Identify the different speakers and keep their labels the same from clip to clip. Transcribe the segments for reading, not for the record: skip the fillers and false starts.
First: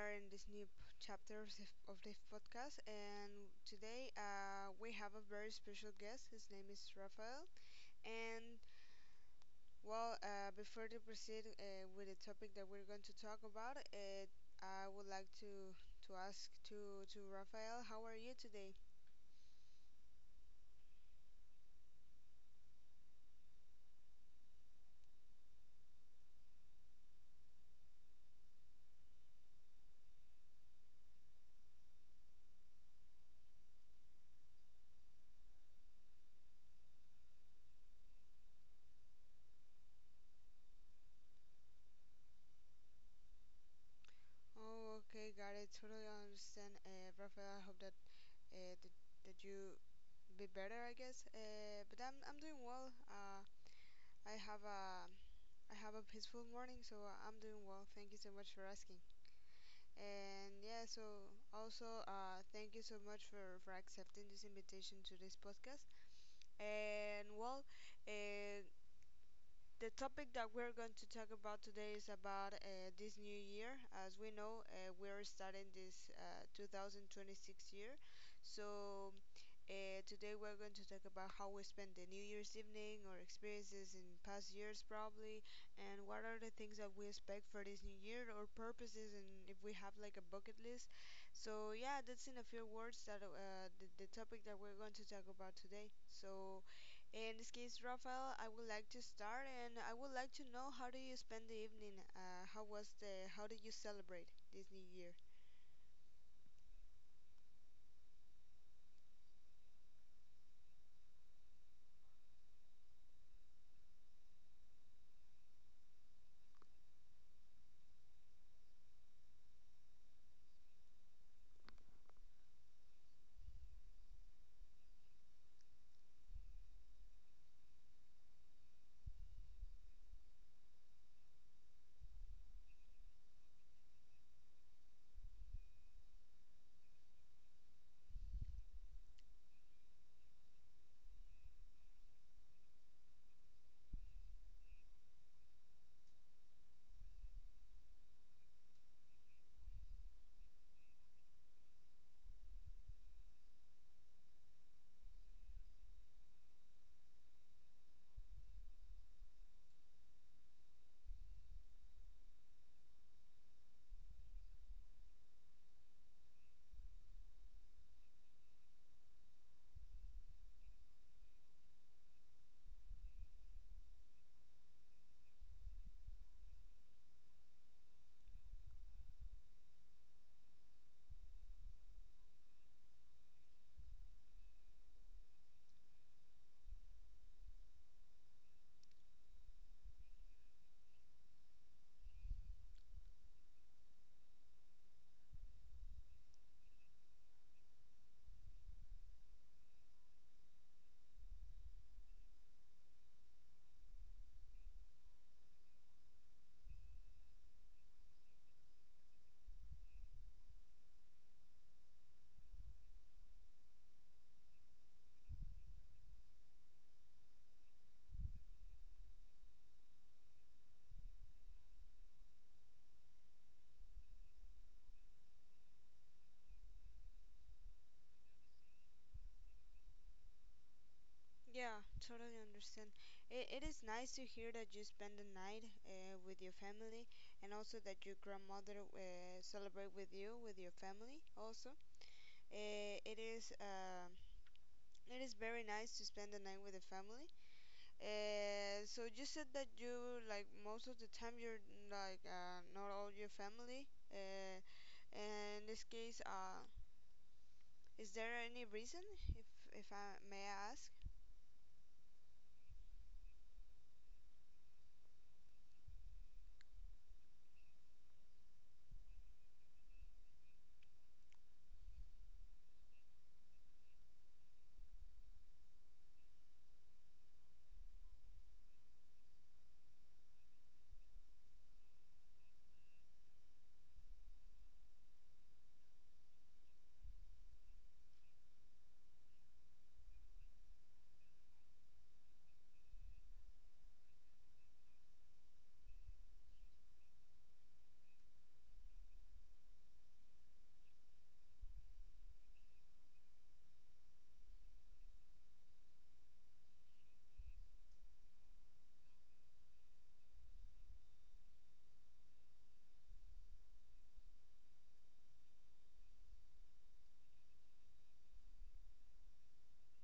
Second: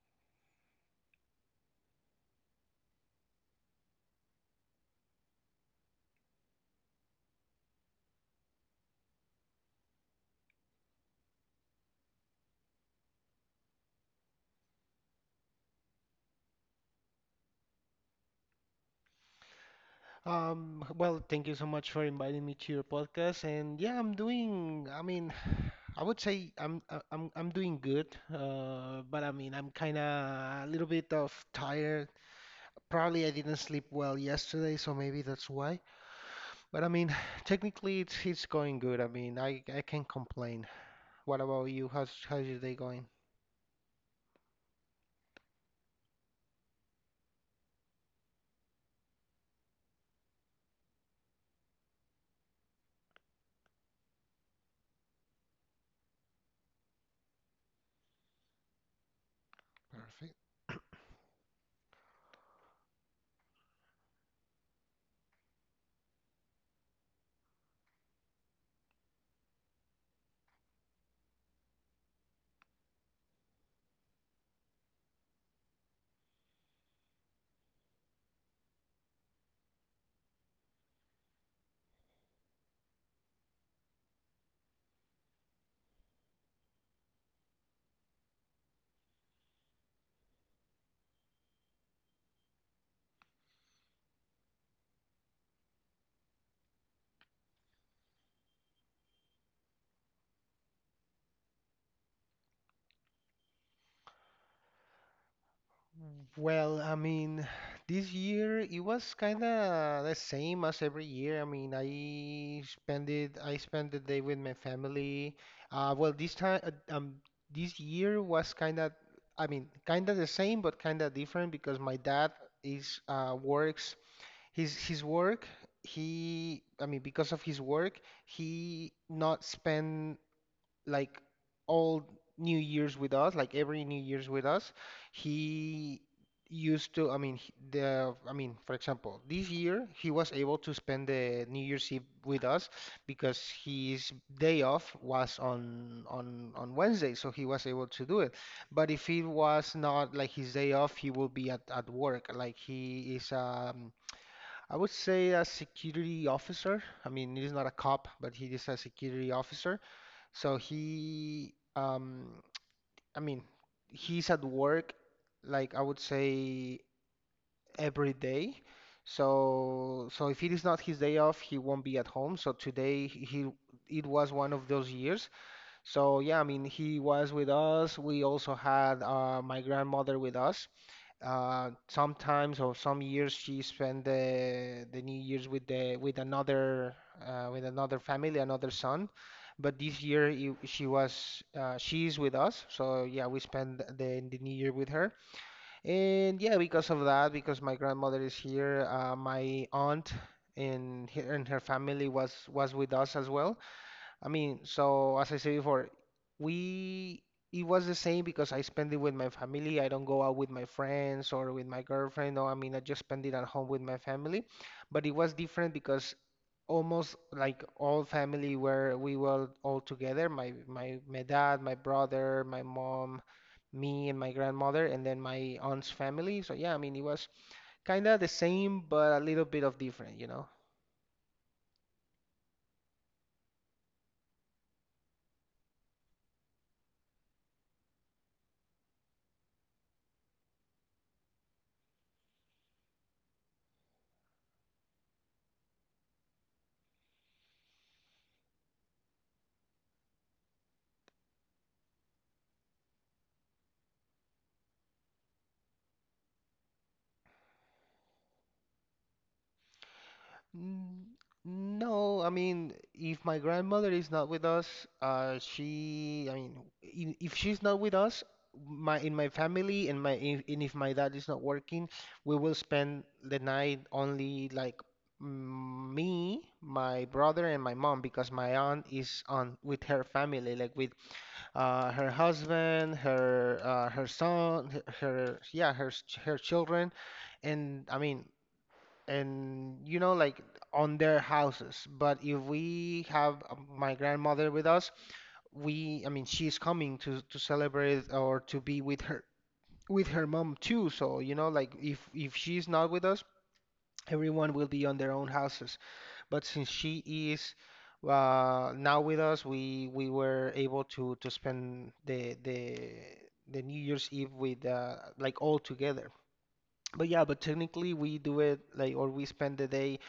Speaker 1: are in this new p- chapter of this podcast, and today we have a very special guest. His name is Rafael. And Before to proceed with the topic that we're going to talk about, I would like to ask to Rafael, how are you today?
Speaker 2: Well, thank you so much for inviting me to your podcast. And yeah, I'm doing, I mean, I would say I'm doing good. But I mean, I'm kind of a little bit of tired. Probably I didn't sleep well yesterday, so maybe that's why. But I mean, technically it's going good. I mean, I can't complain. What about you? How's your day going?
Speaker 1: Oh, okay, got it. Totally understand, Rafael. I hope uh, that that you be better, I guess. But I'm doing well. I have a peaceful morning, so I'm doing well. Thank you so much for asking.
Speaker 2: Perfect.
Speaker 1: And yeah, so also thank you so much for accepting this invitation to this podcast. And well, uh, the topic that we're going to talk about today is about this new year. As we know, we're starting this 2026 year. So today we're going to talk about how we spend the New Year's evening, or experiences in past years probably, and what are the things that we expect for this new year, or purposes, and if we have like a bucket list. So yeah, that's in a few words that the topic that we're going to talk about today. So, in this case, Rafael, I would like to start, and I would like to know how do you spend the evening? How was the? How did you celebrate this New Year?
Speaker 2: Well, I mean, this year it was kind of the same as every year. I mean, I spent the day with my family. Well, this time, um, this year was kind of, I mean, kind of the same, but kind of different because my dad is works his work. He, I mean, because of his work, he not spend like all New Year's with us, like every New Year's with us, he used to, I mean, I mean, for example, this year he was able to spend the New Year's Eve with us because his day off was on on Wednesday, so he was able to do it. But if it was not like his day off, he will be at work. Like he is I would say a security officer. I mean, he's not a cop, but he is a security officer. So he, I mean, he's at work, like I would say every day. So, if it is not his day off, he won't be at home. So today he, it was one of those years. So yeah, I mean, he was with us. We also had my grandmother with us. Sometimes or some years she spent the New Year's with the with another family, another son. But this year she was she's with us, so yeah, we spent the New Year with her. And yeah, because of that, because my grandmother is here, my aunt and her family was with us as well. I mean, so as I said before, we it was the same because I spend it with my family. I don't go out with my friends or with my girlfriend. No, I mean, I just spend it at home with my family. But it was different because almost like all family where we were all together. My dad, my brother, my mom, me and my grandmother, and then my aunt's family. So yeah, I mean, it was kind of the same but a little bit of different,
Speaker 1: Yeah, totally understand. It is nice to hear that you spend the night with your family, and also that your grandmother celebrate with you with your family. Also, uh, it is uh, it is very nice to spend the night with the family. So you said that you like most of the time you're like not all your family. In this case, is there any reason, if I may ask?
Speaker 2: Mm, No I mean, if my grandmother is not with us, she, I mean, in, if she's not with us, my family and if my dad is not working, we will spend the night only like me, my brother, and my mom because my aunt is on with her family, like with her husband, her son, her her children, and I mean and you know like on their houses, but if we have my grandmother with us, we I mean she's coming to celebrate or to be with her, with her mom too. So you know like if she's not with us, everyone will be on their own houses, but since she is now with us, we were able to spend the New Year's Eve with like all together. But yeah, but technically we do it like, or we spend the day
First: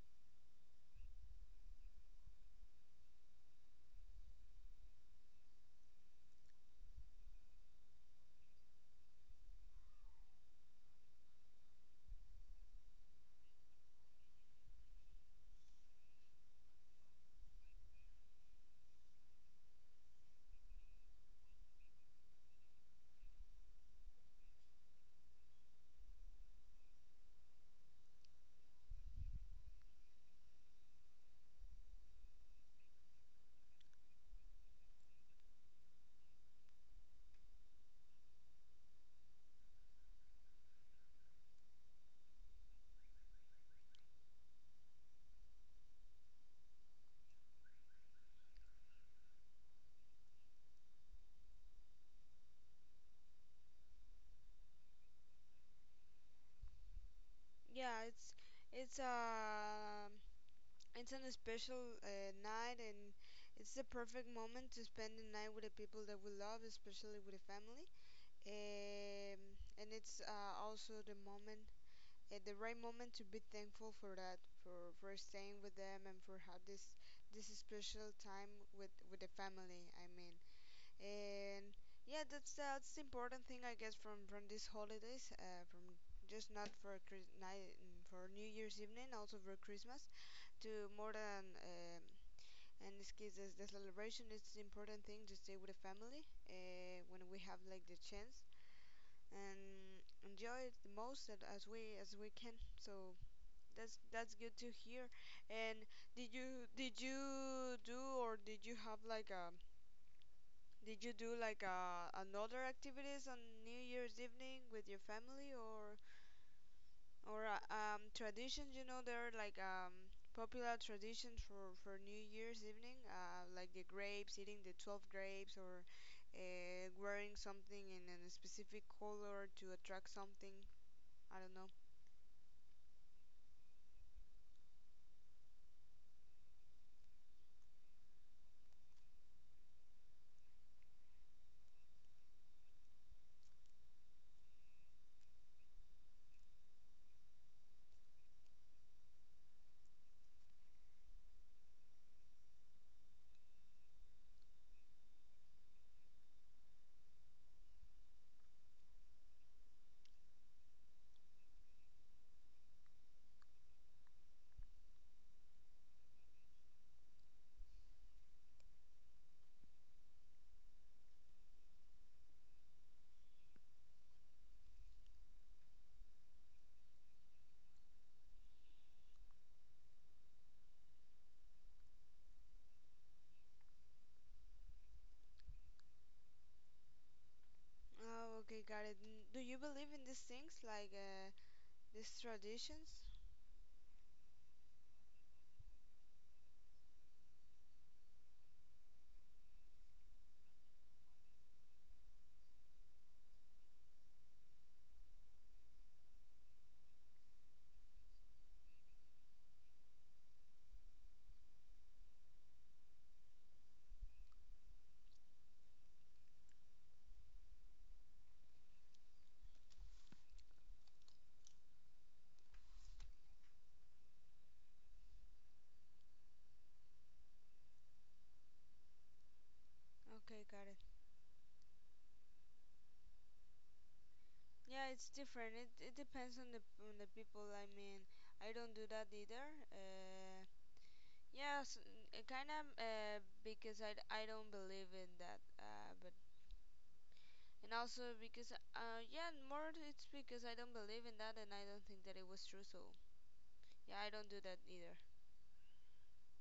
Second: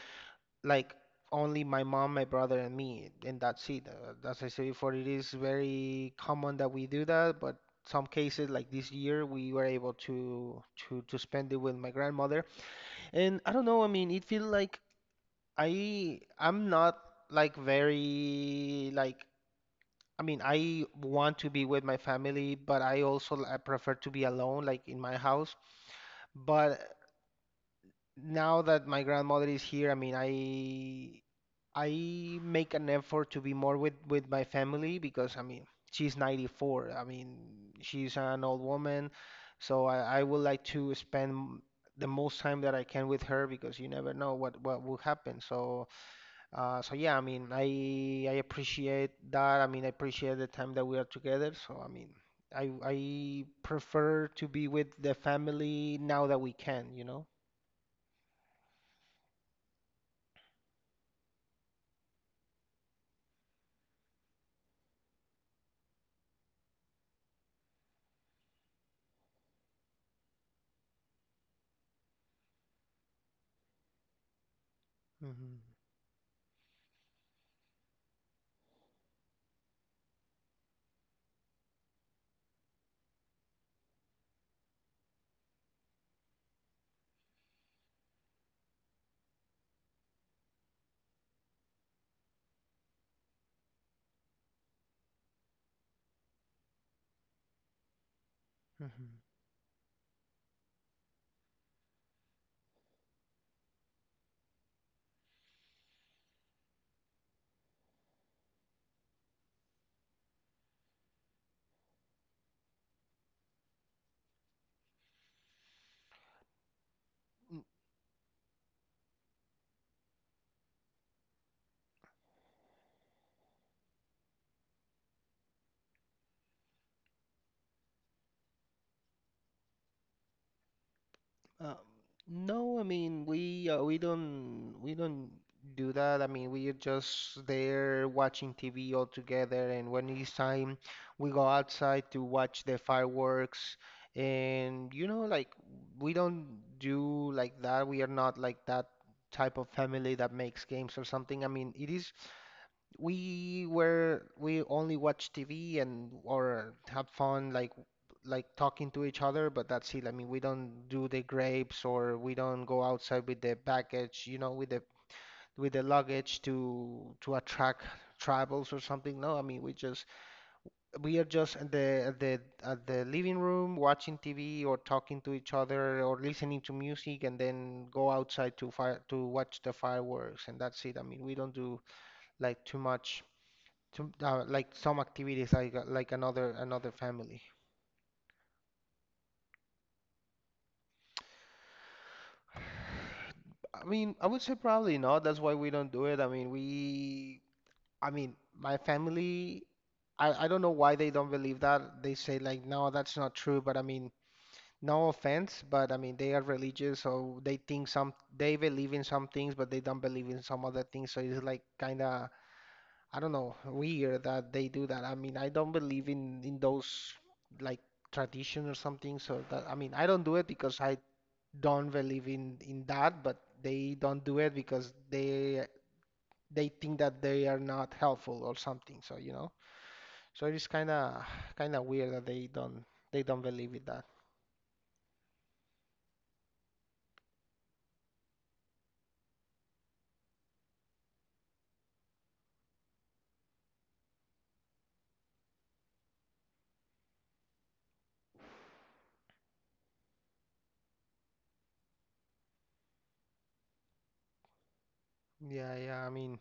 Speaker 2: like only my mom, my brother, and me, and that's it. As I said before, it is very common that we do that, but some cases like this year, we were able to to spend it with my grandmother, and I don't know. I mean, it feels like I'm not like very like. I mean, I want to be with my family, but I also I prefer to be alone, like in my house. But now that my grandmother is here, I mean, I make an effort to be more with my family because I mean she's 94. I mean she's an old woman, so I would like to spend the most time that I can with her because you never know what will happen. So so yeah, I mean I appreciate that. I mean I appreciate the time that we are together. So I mean I prefer to be with the family now that we can, you know.
Speaker 1: Yeah, it's uh it's an special night, and it's the perfect moment to spend the night with the people that we love, especially with the family. Um, and it's also the moment, the right moment to be thankful for that, for staying
Speaker 2: Hmm.
Speaker 1: with them, and for have this special time with the family. I mean, and yeah, that's the important thing, I guess, from these holidays, from just not for Chris- night, for new year's evening, also for Christmas. To more than, in this case, the celebration is the important thing to stay with the family when we have like the chance
Speaker 2: Hmm.
Speaker 1: and enjoy it the most that as we can. So that's good to hear. And did you do or did you have like a did you do like another activities on New Year's evening with your family or traditions? You know, there are like popular traditions for New Year's evening, like the grapes, eating the 12 grapes, or wearing something in a specific color to attract something. I don't know.
Speaker 2: Uh, no, I mean we don't do that. I mean we are just there watching TV all together, and when it's time, we go outside to watch the fireworks. And you know, like we don't do like that. We are not like that type of family that makes games or something. I mean, it is we only watched TV and or had fun like talking to each other, but that's it. I mean, we don't do the grapes or we don't go outside with the baggage, you know, with the luggage to attract tribals or something. No, I mean, we are just at the living room watching TV or talking to each other or listening to music and then go outside to fire to watch the fireworks and that's it. I mean, we don't do like too much. Some, like some activities like another family.
Speaker 1: Oh, okay, got it. N- Do you believe in these things like these traditions?
Speaker 2: I mean, I would say probably not. That's why we don't do it. I mean, my family I don't know why they don't believe that. They say like, "No, that's not true." But I mean, no offense, but I mean, they are religious, so they think some they believe in some things, but they don't believe in some other things. So it's like kind of I don't know, weird that they do that. I mean, I don't believe in those like tradition or something. So that I mean, I don't do it because I don't believe in that, but they don't do it because they think that they are not helpful or something. So, you know.
Speaker 1: Okay,
Speaker 2: So it
Speaker 1: got
Speaker 2: is
Speaker 1: it.
Speaker 2: kind of weird that they don't believe in that.
Speaker 1: Yeah, it's different. It depends on the people. I mean, I don't do that either. Yes, kind of because I, d- I don't believe in that. But and also because yeah, more it's because I don't believe in that and I don't think that it was true. So yeah, I don't do that either.
Speaker 2: Yeah, I mean,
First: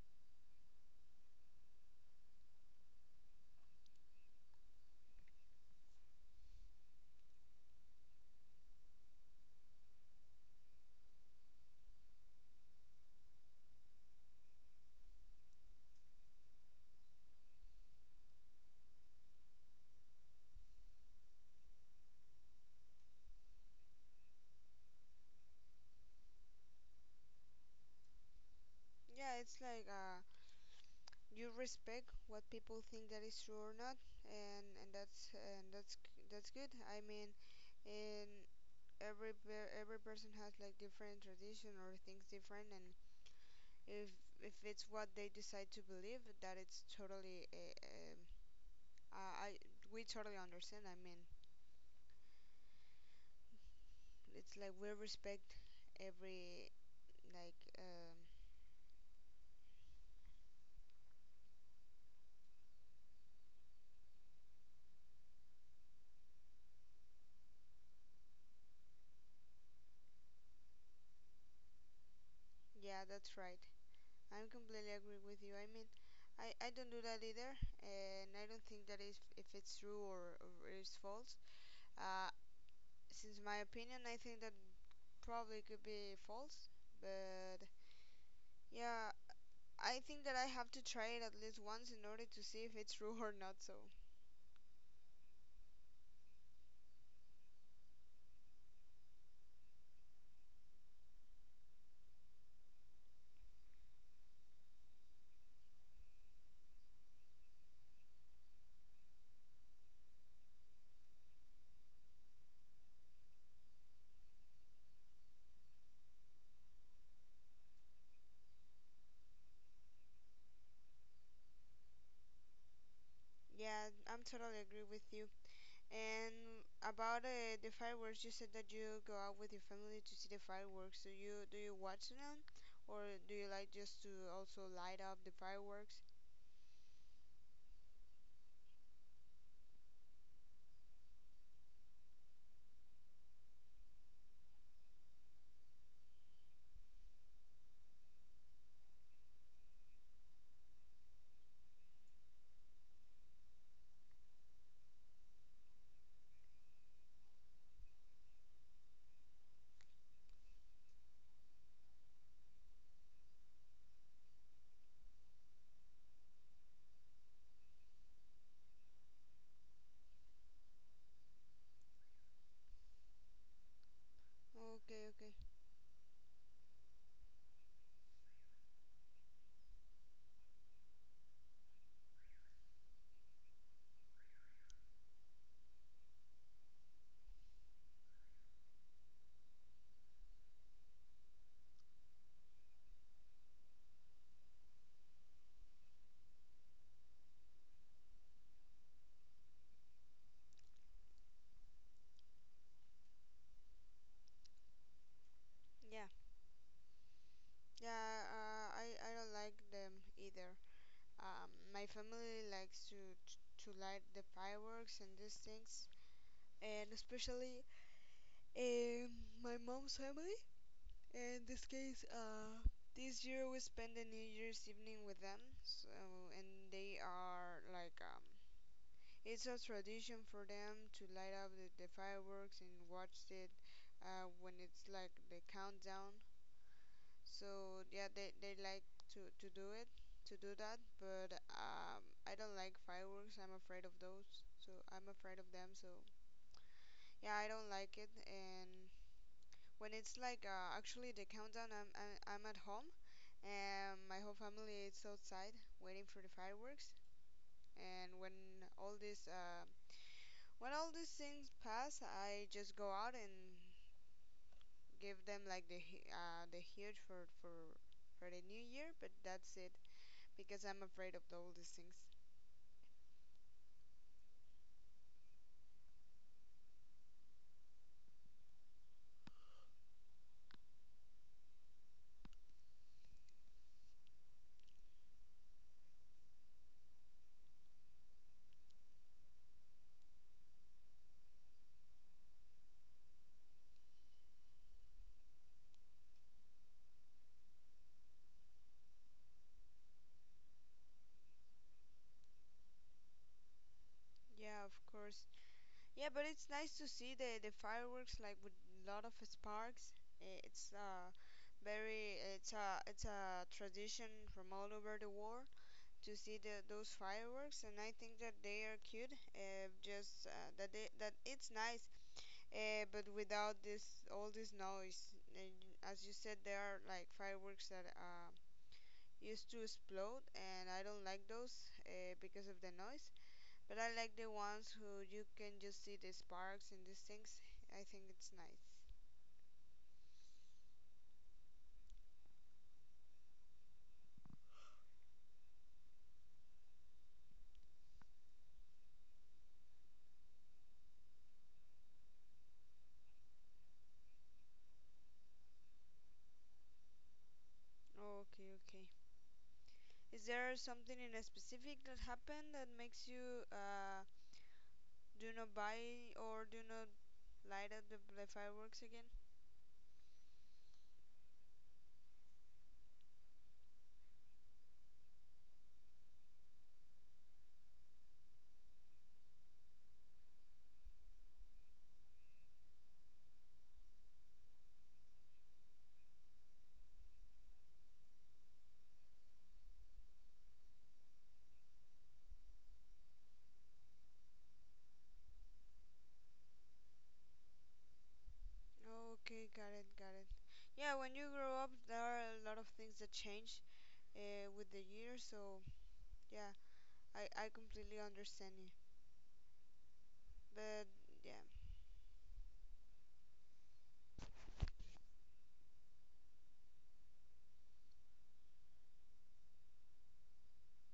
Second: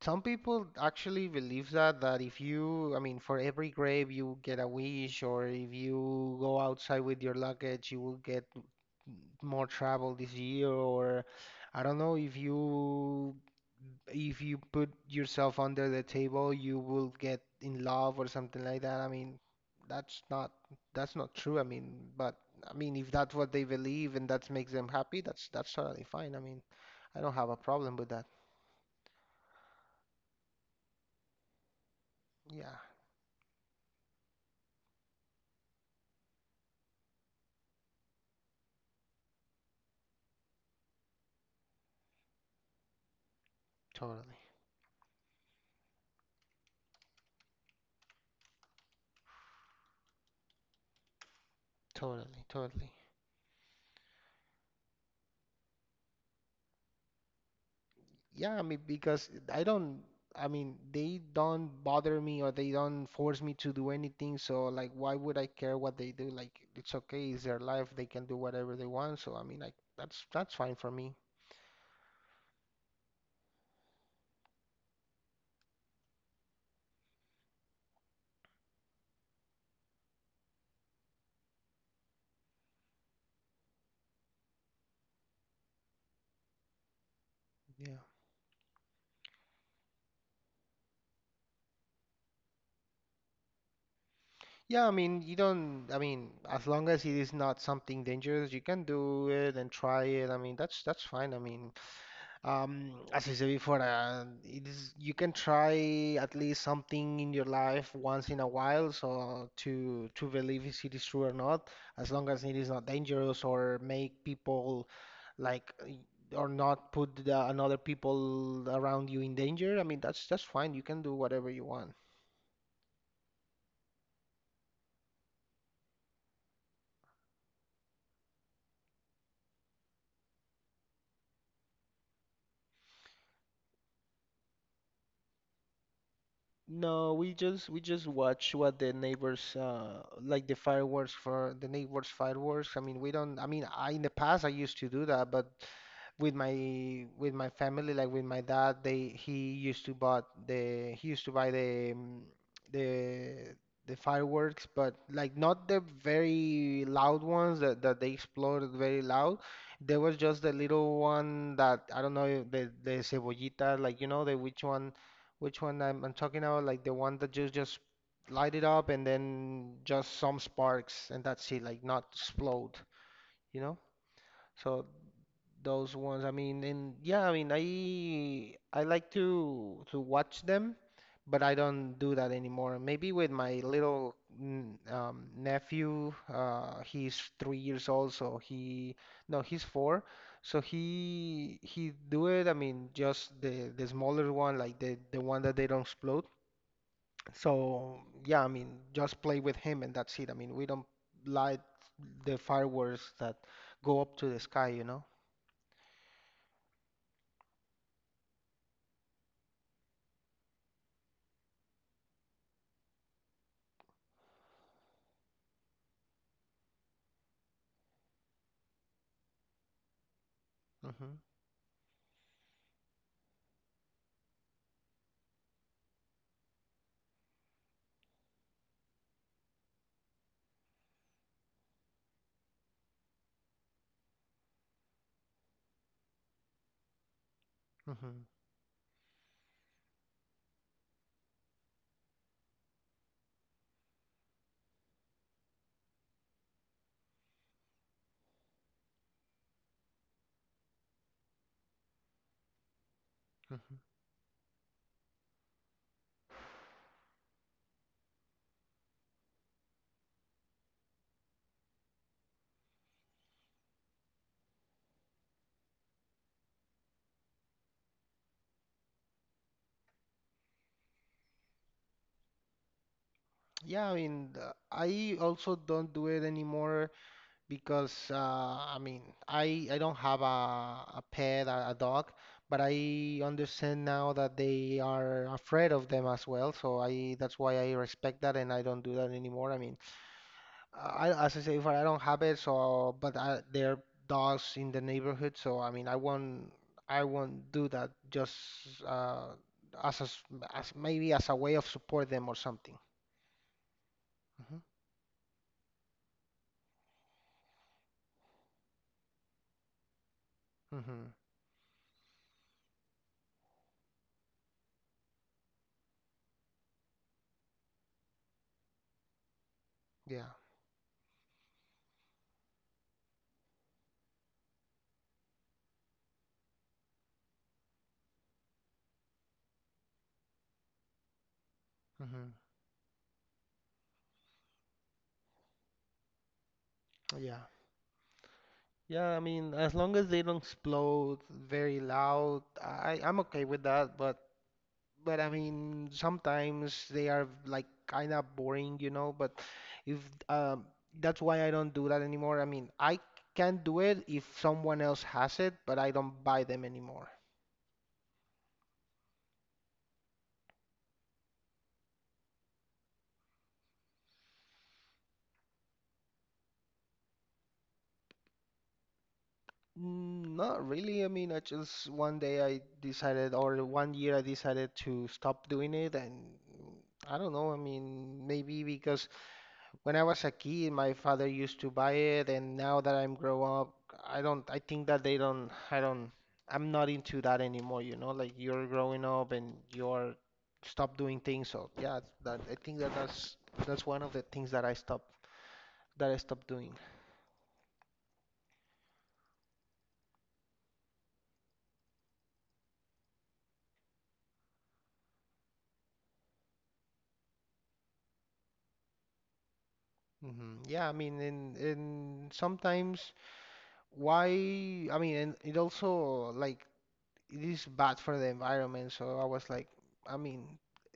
Speaker 2: some people actually believe that if you, I mean, for every grave you get a wish, or if you go outside with your luggage, you will get more travel this year, or I don't know if you put yourself under the table, you will get in love or something like that. I mean, that's not that's not true. I mean, but I mean, if that's what they believe and that makes them happy, that's totally fine. I mean, I don't have a problem with that.
Speaker 1: Yeah, it's like you respect what
Speaker 2: Yeah,
Speaker 1: people think that is true or not, and that's g- that's good. I mean, and every per- every person has like different tradition or things different. And if
Speaker 2: totally.
Speaker 1: if it's what they decide to believe that it's totally I we totally understand, I mean,
Speaker 2: Totally, totally.
Speaker 1: it's like we respect every like
Speaker 2: Yeah, I mean, because I mean, they don't bother me or they don't force me to do anything. So, like, why would I care what they do? Like, it's okay, it's their life. They can do whatever they want. So, I mean, like, that's fine for me.
Speaker 1: yeah, that's right. I'm completely agree with you, I mean, I don't do that either, and I don't think that if it's true or it's false. uh, since my opinion, I think that probably could be false. But
Speaker 2: Yeah.
Speaker 1: yeah, I think that I have to try it at least once in order to see if it's true or not. So
Speaker 2: Yeah, I mean, you don't, I mean, as long as it is not something dangerous, you can do it and try it. I mean, that's fine. I mean, As I said before, it is you can try at least something in your life once in a while, so to believe if it is true or not, as long as it is not dangerous or make people like or not put another people around you in danger. I mean, that's fine. You can do whatever you want.
Speaker 1: yeah, I'm totally agree with you. And about the fireworks, you said that you go out with your family to see the fireworks. Do you watch them, or do you like just to also light up the fireworks?
Speaker 2: No, we just watch what the neighbors like the fireworks for the neighbors fireworks. I mean, we don't I mean, I in the past I used to do that, but with my family, like with my dad, they he used to bought the he used to buy the the the fireworks, but like not the very loud ones that they exploded very loud. There was just the little one that I don't know the cebollita, like you know the which one I'm talking about? Like the one that just light it up and then just some sparks and that's it, like not explode, you know? So
Speaker 1: Okay, okay.
Speaker 2: those ones, I mean, and yeah, I mean, I like to watch them, but I don't do that anymore. Maybe with my little nephew, he's three years old, so he no, he's four, so he do it. I mean, just the smaller one, like the one that they don't explode so yeah, I mean, just play with him and that's it. I mean, we don't light the fireworks that go up to the sky, you know?
Speaker 1: Yeah, yeah. I don't like them either. My family likes to light the fireworks and these things, and especially um my mom's family.
Speaker 2: Hmm.
Speaker 1: In this case, this year we spend the New Year's evening with them. So, and they are like, it's a tradition for them to light up the fireworks and watch it when it's like the countdown. So yeah,
Speaker 2: Hmm.
Speaker 1: they like to do it, to do that. But I don't like fireworks. I'm afraid of those. So I'm afraid of them. So yeah, I don't like it. And when it's like actually the countdown, I'm at home
Speaker 2: Hmm.
Speaker 1: and my whole family is outside waiting for the fireworks. And when all this when all these things pass, I just go out and give them like the huge for for the new year. But that's it because I'm afraid of all these things.
Speaker 2: Yeah, I mean, I also don't do it anymore because I mean, I don't have a a dog, but I understand now that they are afraid of them as well. So I that's why I respect that and I don't do that anymore. I mean, I, as I say, if I don't have it, so but I, there are dogs in the neighborhood, so I mean, I won't do that just uh, as a s as maybe as a way of support them or something. Hmm.
Speaker 1: Yeah, of course. Yeah, but it's nice to see the fireworks like with a lot of sparks. Eh, it's
Speaker 2: Hmm.
Speaker 1: very it's a tradition from all over the world to see those fireworks, and I think that they are cute.
Speaker 2: Yeah.
Speaker 1: That it's nice, but without this all this noise. And as you said, there are like fireworks that used to explode, and I don't like those
Speaker 2: Hmm.
Speaker 1: because of the noise. But I like the ones who you can just see the sparks and these things.
Speaker 2: Yeah.
Speaker 1: I think it's nice.
Speaker 2: Yeah. I mean, as long as they don't explode very loud, I, I'm okay with that. But I mean, sometimes they are like kind of boring, you know. But if um, that's why I don't do that anymore. I mean, I can do it if someone else has it, but I don't buy them anymore.
Speaker 1: Okay, okay. Is there something in a specific that happened that makes you do not buy or do not light up the fireworks again?
Speaker 2: Mm, not really. I mean, I just one day I decided, or one year I decided to stop doing it, and I don't know. I mean, maybe because when I was a kid, my father used to buy it, and now that I'm grown up, I don't, I think that they don't, I don't, I'm not into that anymore, you know, like you're growing up and you're stop doing things. So yeah, that I think that that's one of the things that I stop that I stopped doing.
Speaker 1: Okay, got it, got it. Yeah, when you grow up, there are a lot of things that change with the years. So yeah, I completely understand you.
Speaker 2: Hmm.
Speaker 1: But
Speaker 2: Yeah, I mean,
Speaker 1: yeah,
Speaker 2: and sometimes why? I mean, and it also like it is bad for the environment. So I was like, I mean,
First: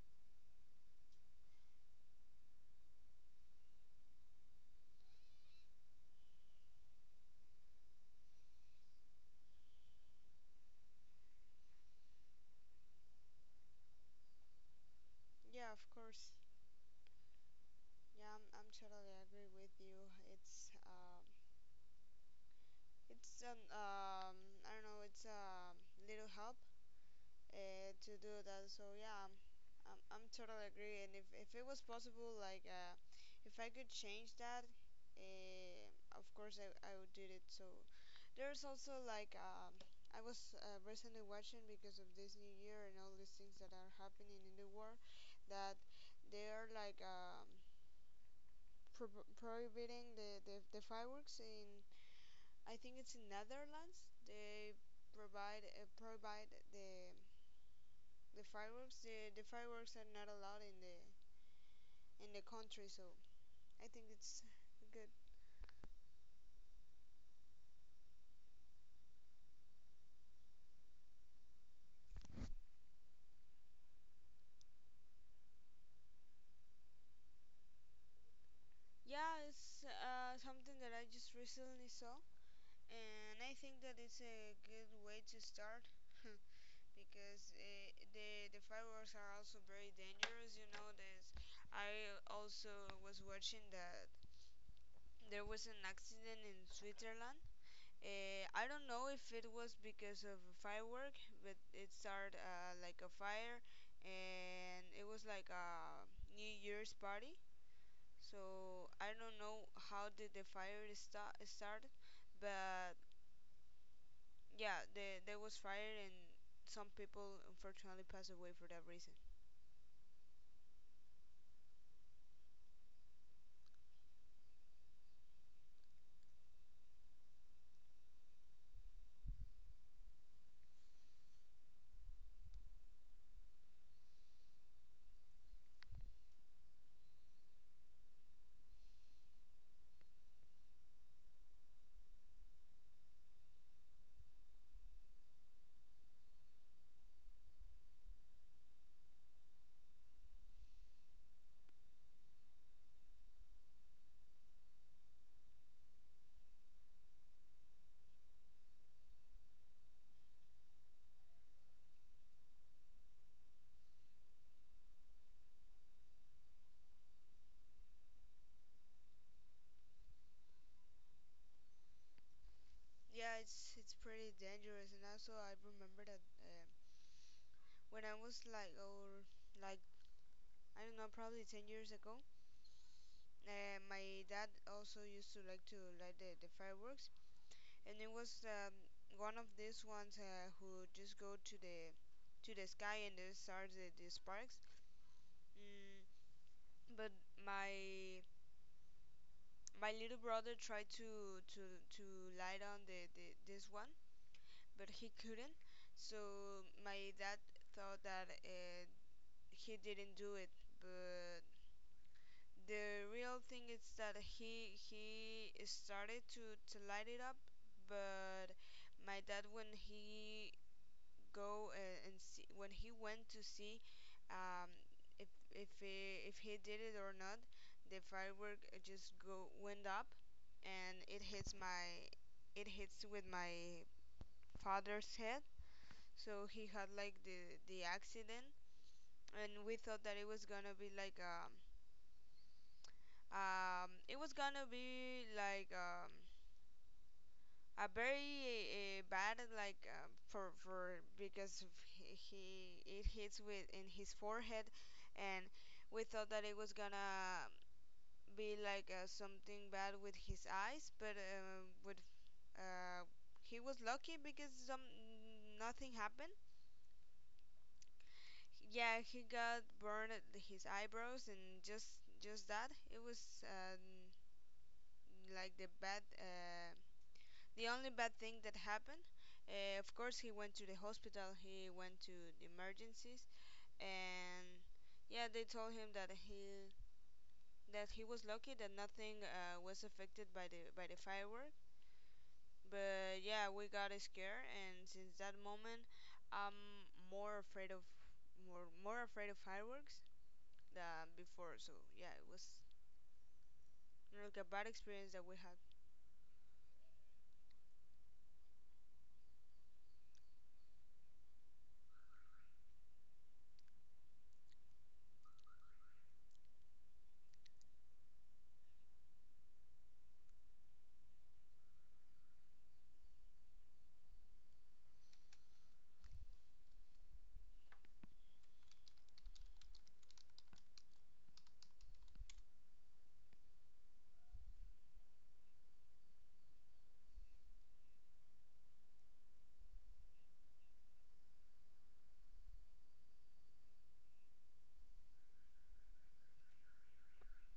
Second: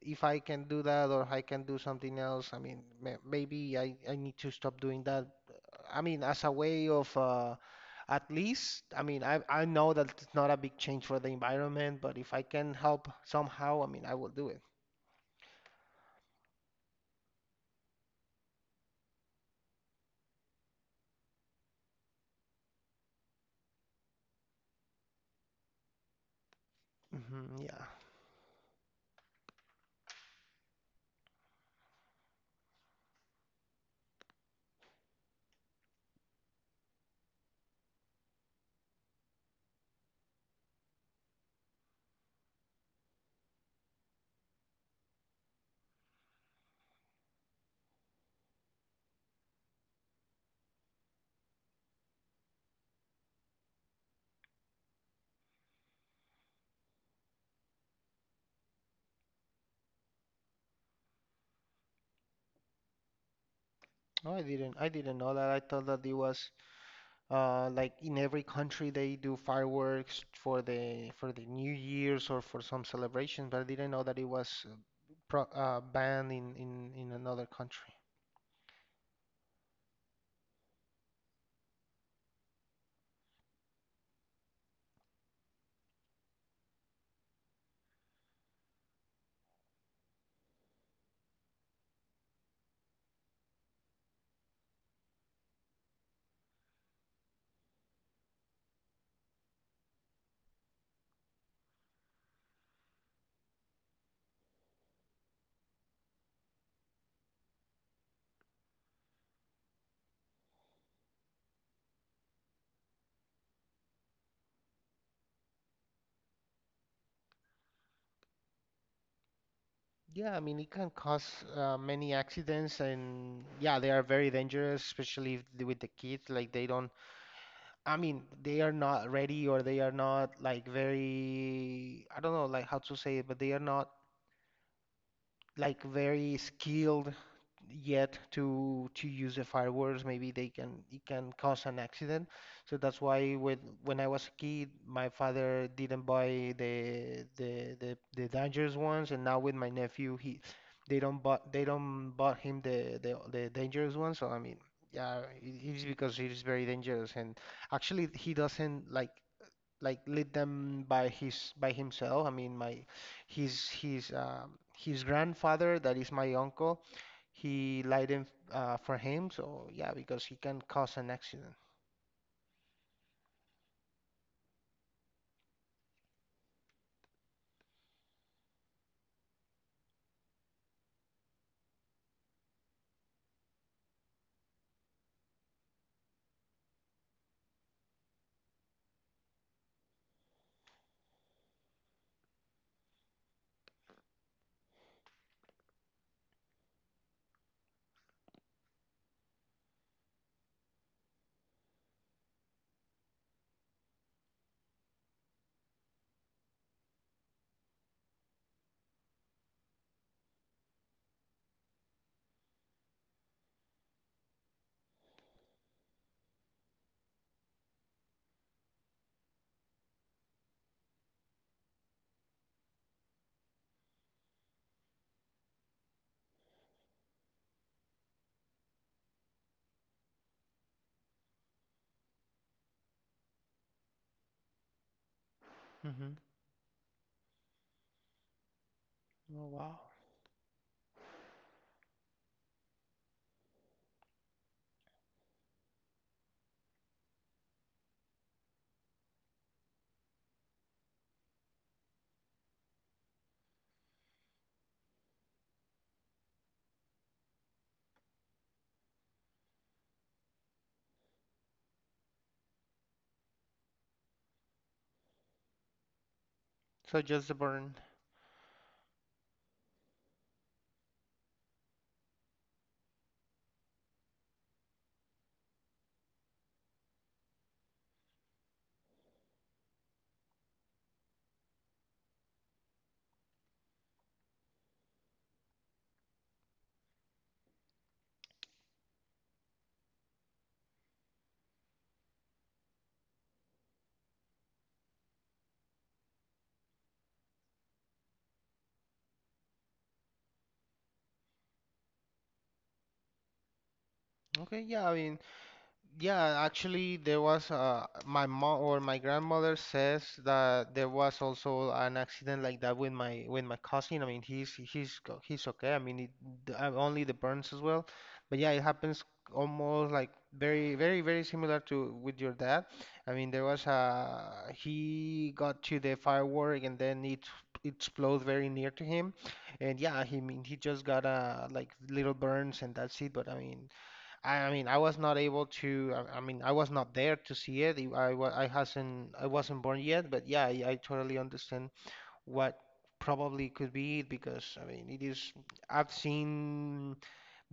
Speaker 2: if I can do that or I can do something else, I mean, maybe I need to stop doing that. I mean, as a way of at least, I mean, I know that it's not a big change for the environment, but if I can help somehow, I mean, I will do it.
Speaker 1: yeah, of course. Yeah, I'm totally agree with you. It's um, it's an I don't know, it's a little help
Speaker 2: Hmm. Yeah.
Speaker 1: to do that. So yeah, I'm totally agree. And if it was possible, like if I could change that, uh, of course I would do it. So there's also like I was recently watching because of this new year and all these things that are happening in the world that they are like pro- prohibiting the fireworks in I think it's in Netherlands. They provide the fireworks are not allowed in the country, so I think
Speaker 2: No,
Speaker 1: it's
Speaker 2: I didn't. I
Speaker 1: good.
Speaker 2: didn't know that. I thought that it was. Like in every country, they do fireworks for the New Year's or for some celebrations. But I didn't know that it was pro banned in another country.
Speaker 1: Yeah, it's something that I just recently saw, and I think that it's a good way to start, because the fireworks are also very dangerous, you know. There's I also was watching that there was an accident in Switzerland. I don't know if it was because of a firework, but it started like a fire, and it was like a New Year's party. So I don't know how did the fire start start, but yeah, there was fire, and some people unfortunately passed away for that reason.
Speaker 2: Yeah, I mean it can cause many accidents, and yeah, they are very dangerous, especially if, with the kids. Like they don't, I mean, they are not ready or they are not like very, I don't know, like how to say it, but they are not like very skilled yet to use the fireworks. Maybe they can it can cause an accident. So that's why when I was a kid, my father didn't buy the dangerous ones, and now with my nephew, he they don't bought him the dangerous ones. So I mean, yeah, it is because it is very dangerous, and actually he doesn't like lead them by himself. I mean, my his grandfather, that is my uncle, he led him for him. So yeah, because he can cause an accident.
Speaker 1: Yeah, it's pretty dangerous, and also I remember that when I was like or like I don't know, probably 10 years ago, my dad also used to like to light the fireworks, and it was one of these ones who just go to the sky and the starts the sparks. Mm, but my my little brother tried to light on the this one, but he couldn't. So my dad thought that he didn't do it, but the real thing is that he started to light it up. But my dad, when he go when he went to see um, if if he did it or not, the firework just go went up, and it hits with my father's head.
Speaker 2: Hmm.
Speaker 1: So he had like the accident,
Speaker 2: Oh,
Speaker 1: and
Speaker 2: wow.
Speaker 1: we thought that it was gonna be like it was gonna be like a very bad like for because of he it hits with in his forehead. And we thought that it was gonna be like something bad with his eyes, but with uh, he was lucky because some nothing happened.
Speaker 2: So just the burn.
Speaker 1: Yeah, he got burned at his eyebrows and just that. It was like the bad the only bad thing that happened. Of course, he went to the hospital. He went to the emergencies, and yeah, they told him that he was lucky that nothing was affected by the firework. But yeah, we got scared, and since that moment, I'm more more afraid of fireworks than before. So yeah, it was like a
Speaker 2: Okay,
Speaker 1: bad
Speaker 2: yeah, I
Speaker 1: experience
Speaker 2: mean,
Speaker 1: that we had.
Speaker 2: yeah, actually, there was my mom or my grandmother says that there was also an accident like that with my cousin. I mean, he's okay. I mean, it, only the burns as well. But yeah, it happens almost like very similar to with your dad. I mean, there was a he got to the firework and then it exploded very near to him, and yeah, he mean he just got a like little burns and that's it. But I mean. I mean, I was not able to. I mean, I was not there to see it. I wa- I hasn't. I wasn't born yet. But yeah, I totally understand what probably could be it because I mean, it is. I've seen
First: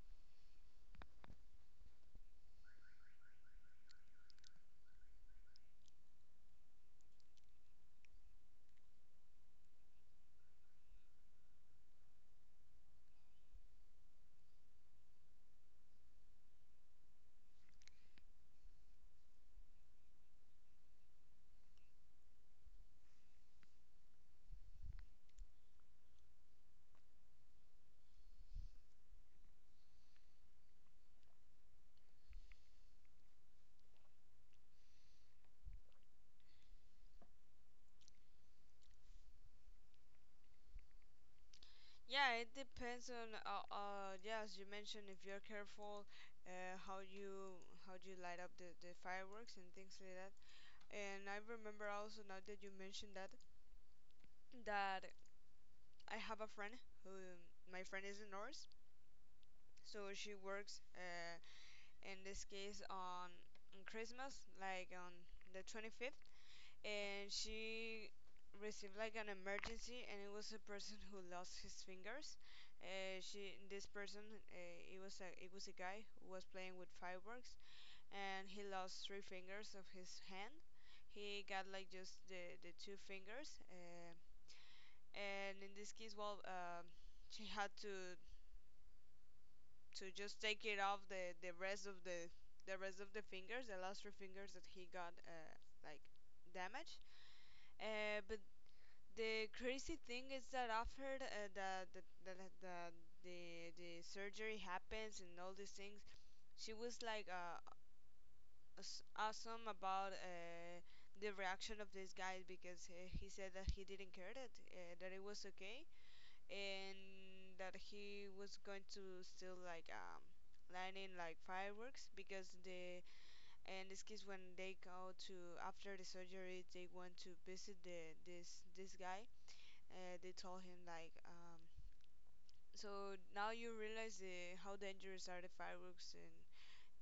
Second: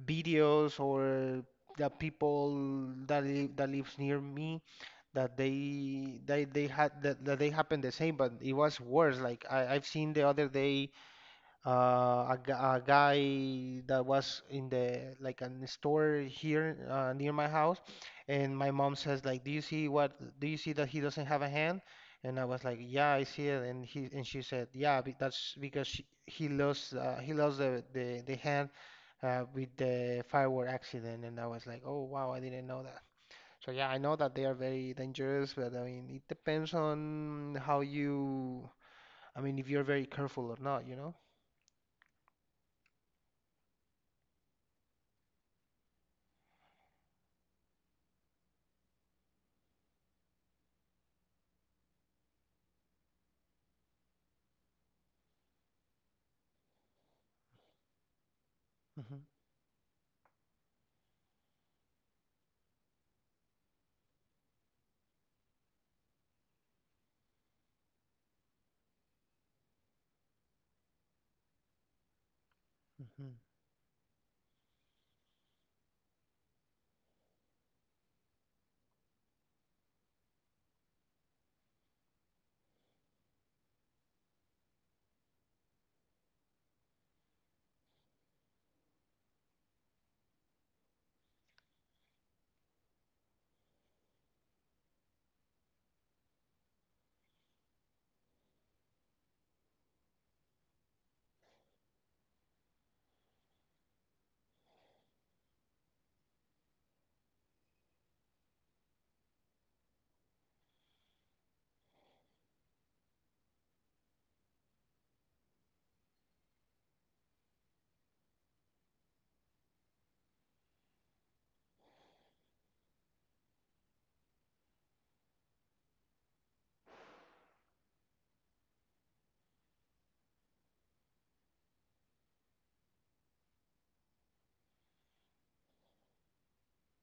Speaker 2: videos or the people that live, that lives near me that they had that, that they happened the same, but it was worse. Like I, I've seen the other day a, a guy that was in the like an store here near my house, and my mom says like, "Do you see what? Do you see that he doesn't have a hand?" And I was like, "Yeah, I see it." And he and she said, "Yeah, that's because she, he lost the hand with the firework accident." And I was like, "Oh wow, I didn't know that." So yeah, I know that they are very dangerous, but I mean, it depends on how you. I mean, if you're very careful or not, you know?
Speaker 1: Yeah, it depends on yeah, as you mentioned, if you're careful, how you how do you light up the fireworks and things like that. And I remember also now that you mentioned that that I have a friend who my friend is a nurse,
Speaker 2: Hmm.
Speaker 1: so she works in this case on Christmas, like on the 25th. And she received like an emergency, and it was a person who lost his fingers.
Speaker 2: Hmm.
Speaker 1: She this person It was a it was a guy who was playing with fireworks, and he lost three fingers of his hand. He got like just the two fingers, and in this case, she had to just take it off the rest of the rest of the fingers, the last three fingers that he got like damaged. But The crazy thing is that after the the the surgery happens and all these things, she was like awesome about the reaction of this guy, because he said that he didn't care, that that it was okay, and that he was going to still like lighting like fireworks because the and this case when they go to after the surgery, they want to visit the this this guy, and they told him like so now you realize the, how dangerous are the fireworks, and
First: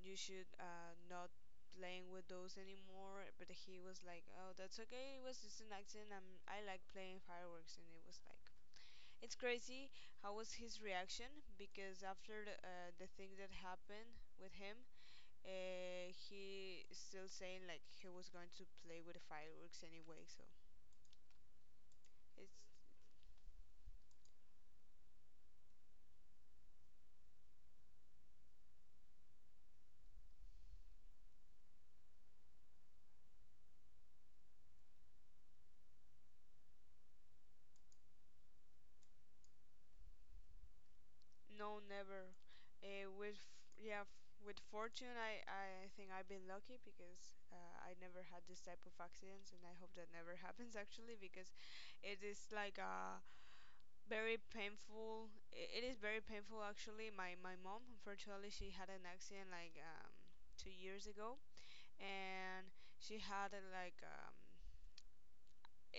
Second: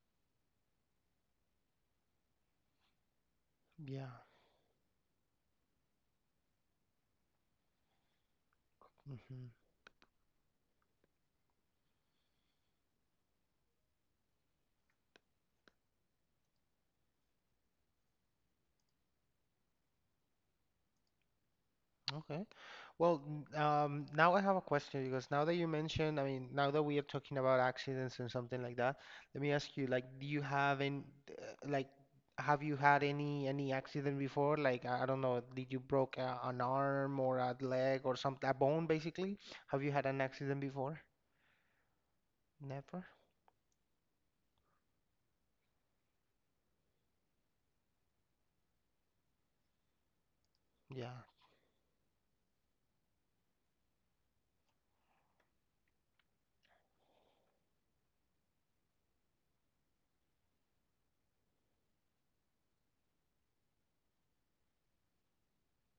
Speaker 1: you should not playing with those anymore. But he was like,
Speaker 2: Yeah.
Speaker 1: oh, that's okay, it was just an accident, I'm, I like playing fireworks, and it was like, it's
Speaker 2: Hmm.
Speaker 1: crazy how was his reaction, because after the thing that happened with him, he still saying like he was going to play with the fireworks anyway. So
Speaker 2: Okay.
Speaker 1: it's.
Speaker 2: Well, now I have a question because now that you mentioned, I mean, now that we are talking about accidents and something like that, let me ask you, like, do you have any, like, have you had any accident before? Like, I don't know, did you broke a, an arm or a leg or some a bone basically? Have you had an accident before?
Speaker 1: No, never.
Speaker 2: Never.
Speaker 1: With f- yeah, f- With fortune, I think I've been lucky because I never had this type of accidents, and I hope that never happens actually,
Speaker 2: Yeah.
Speaker 1: because it is like a very painful. It is very painful actually. My mom, unfortunately, she had an accident like 2 years ago, and she had a, like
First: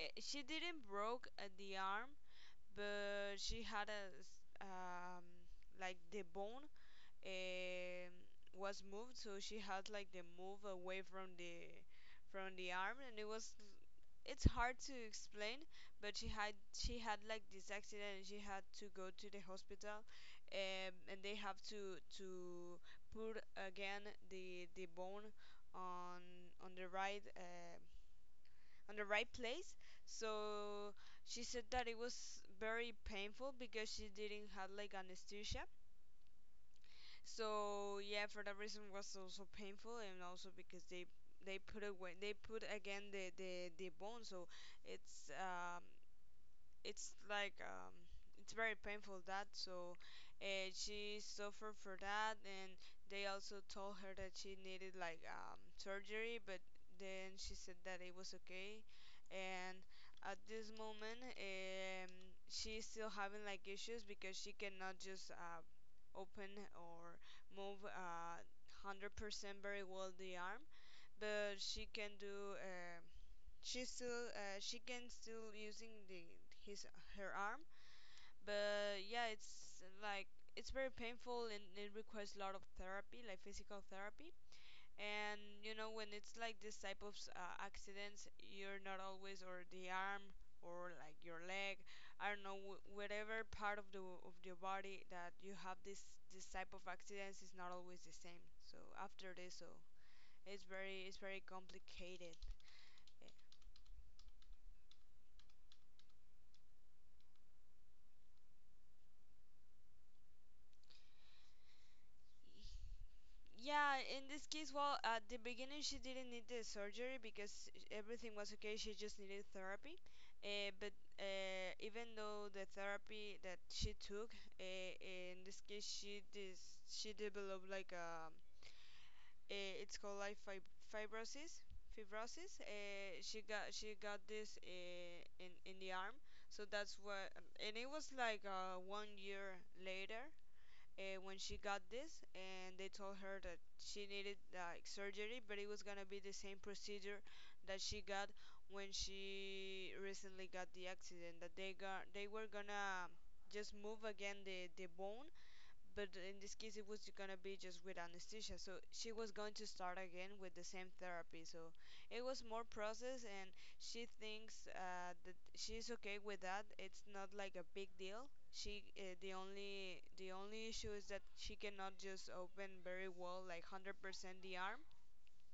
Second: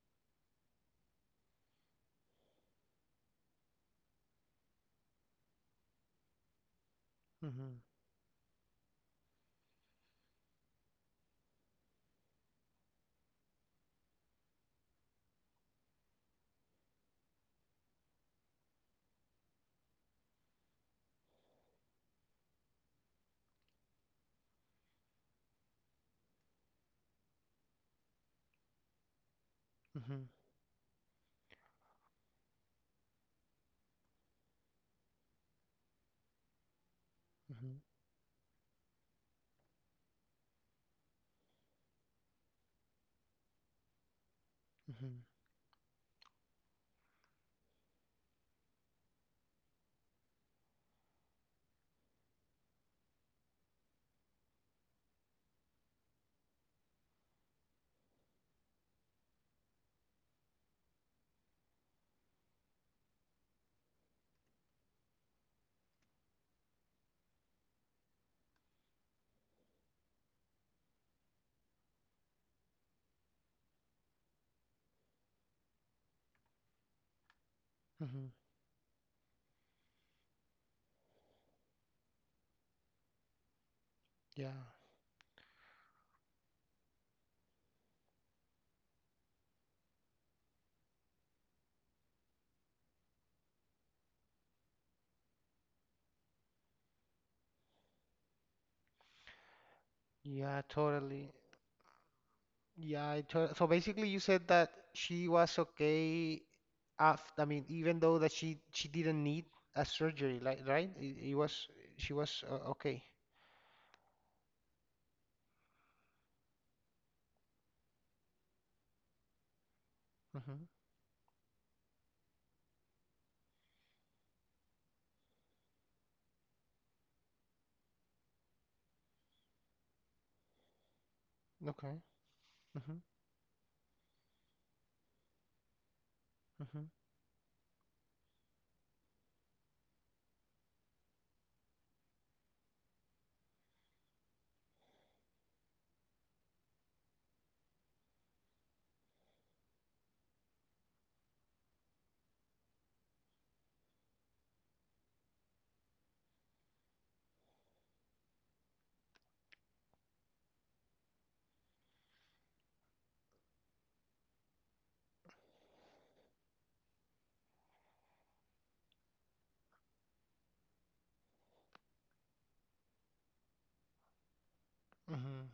Speaker 1: I she didn't broke the arm, but she had a like the bone
Speaker 2: Hmm.
Speaker 1: um, was moved, so she had like the move away from the arm, and it was, it's hard to explain, but she had like this accident, and she had to go to the hospital, and they have to put again the bone on on the right uh, on the right place.
Speaker 2: Hmm.
Speaker 1: So she said that it was very painful because she didn't have like anesthesia,
Speaker 2: Hmm.
Speaker 1: so yeah, for that reason was also painful. And also because they put away they put again the bone, so
Speaker 2: Hmm.
Speaker 1: it's um it's like it's very painful that. So she suffered for that, and they also told her that she needed like surgery, but then she said that it was okay. And at this moment she's still having like issues because she cannot just open or move 100% very well the arm, but she can do she still she can still using the his her arm.
Speaker 2: Hmm. Hmm.
Speaker 1: But yeah, it's like it's very painful and it requires a lot of therapy, like physical therapy.
Speaker 2: Yeah.
Speaker 1: And you know, when it's like this type of accidents, you're not always or the arm or like your leg, I don't know, whatever part of the of your body that you have this this type of accidents is not always the same. So after this, so
Speaker 2: Yeah,
Speaker 1: it's
Speaker 2: totally.
Speaker 1: very complicated.
Speaker 2: Yeah, so basically you said that she was okay after, I mean, even though that she didn't need a surgery, like, right? It was she was okay.
Speaker 1: Yeah, in this case, well, at the beginning she didn't need the surgery because everything was okay, she just needed therapy.
Speaker 2: Mm-hmm.
Speaker 1: But Even though the therapy that she took, in this case, she she developed like a, it's called like fibrosis.
Speaker 2: Okay.
Speaker 1: Fibrosis.
Speaker 2: Mm-hmm.
Speaker 1: She got this in the arm, so
Speaker 2: Mm-hmm.
Speaker 1: that's what. And it was like 1 year later when she got this, and they told her that she needed like surgery, but it was gonna be the same procedure that she got when she recently got the accident. That they were gonna just move again the bone, but in this case it was gonna be just with anesthesia, so she was going to start again with the same therapy. So it was more process, and she thinks that she's okay with that, it's not like a big deal. She The only issue is that she cannot just open very well like 100% the arm,
Speaker 2: Mm-hmm.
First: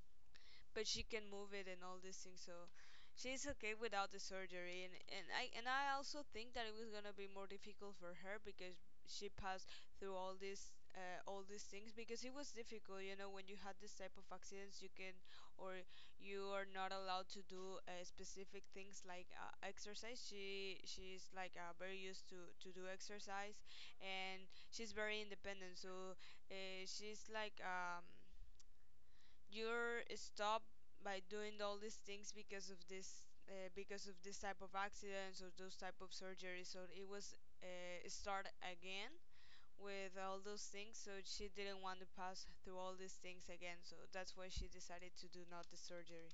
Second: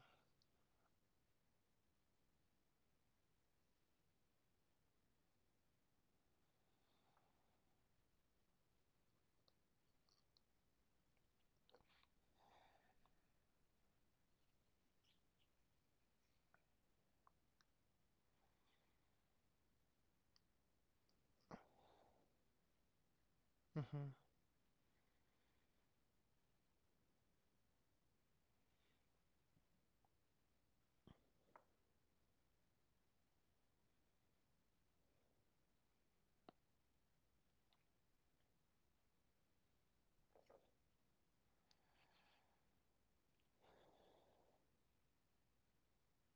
Speaker 1: but she can move it and all these things. So she's okay without the surgery, and and I also think that it was gonna be more difficult for her because she passed through all these things, because it was difficult. You know, when you had this type of accidents, you can or you are not allowed to do specific things, like exercise. She's like very used to do exercise,
Speaker 2: Mm-hmm.
Speaker 1: and she's very independent. So she's like you're stopped by doing all these things because of this type of accidents or those type of surgeries. So it was start again with all those things. So she didn't want to pass through all these things again, so that's why she decided to do not the surgery.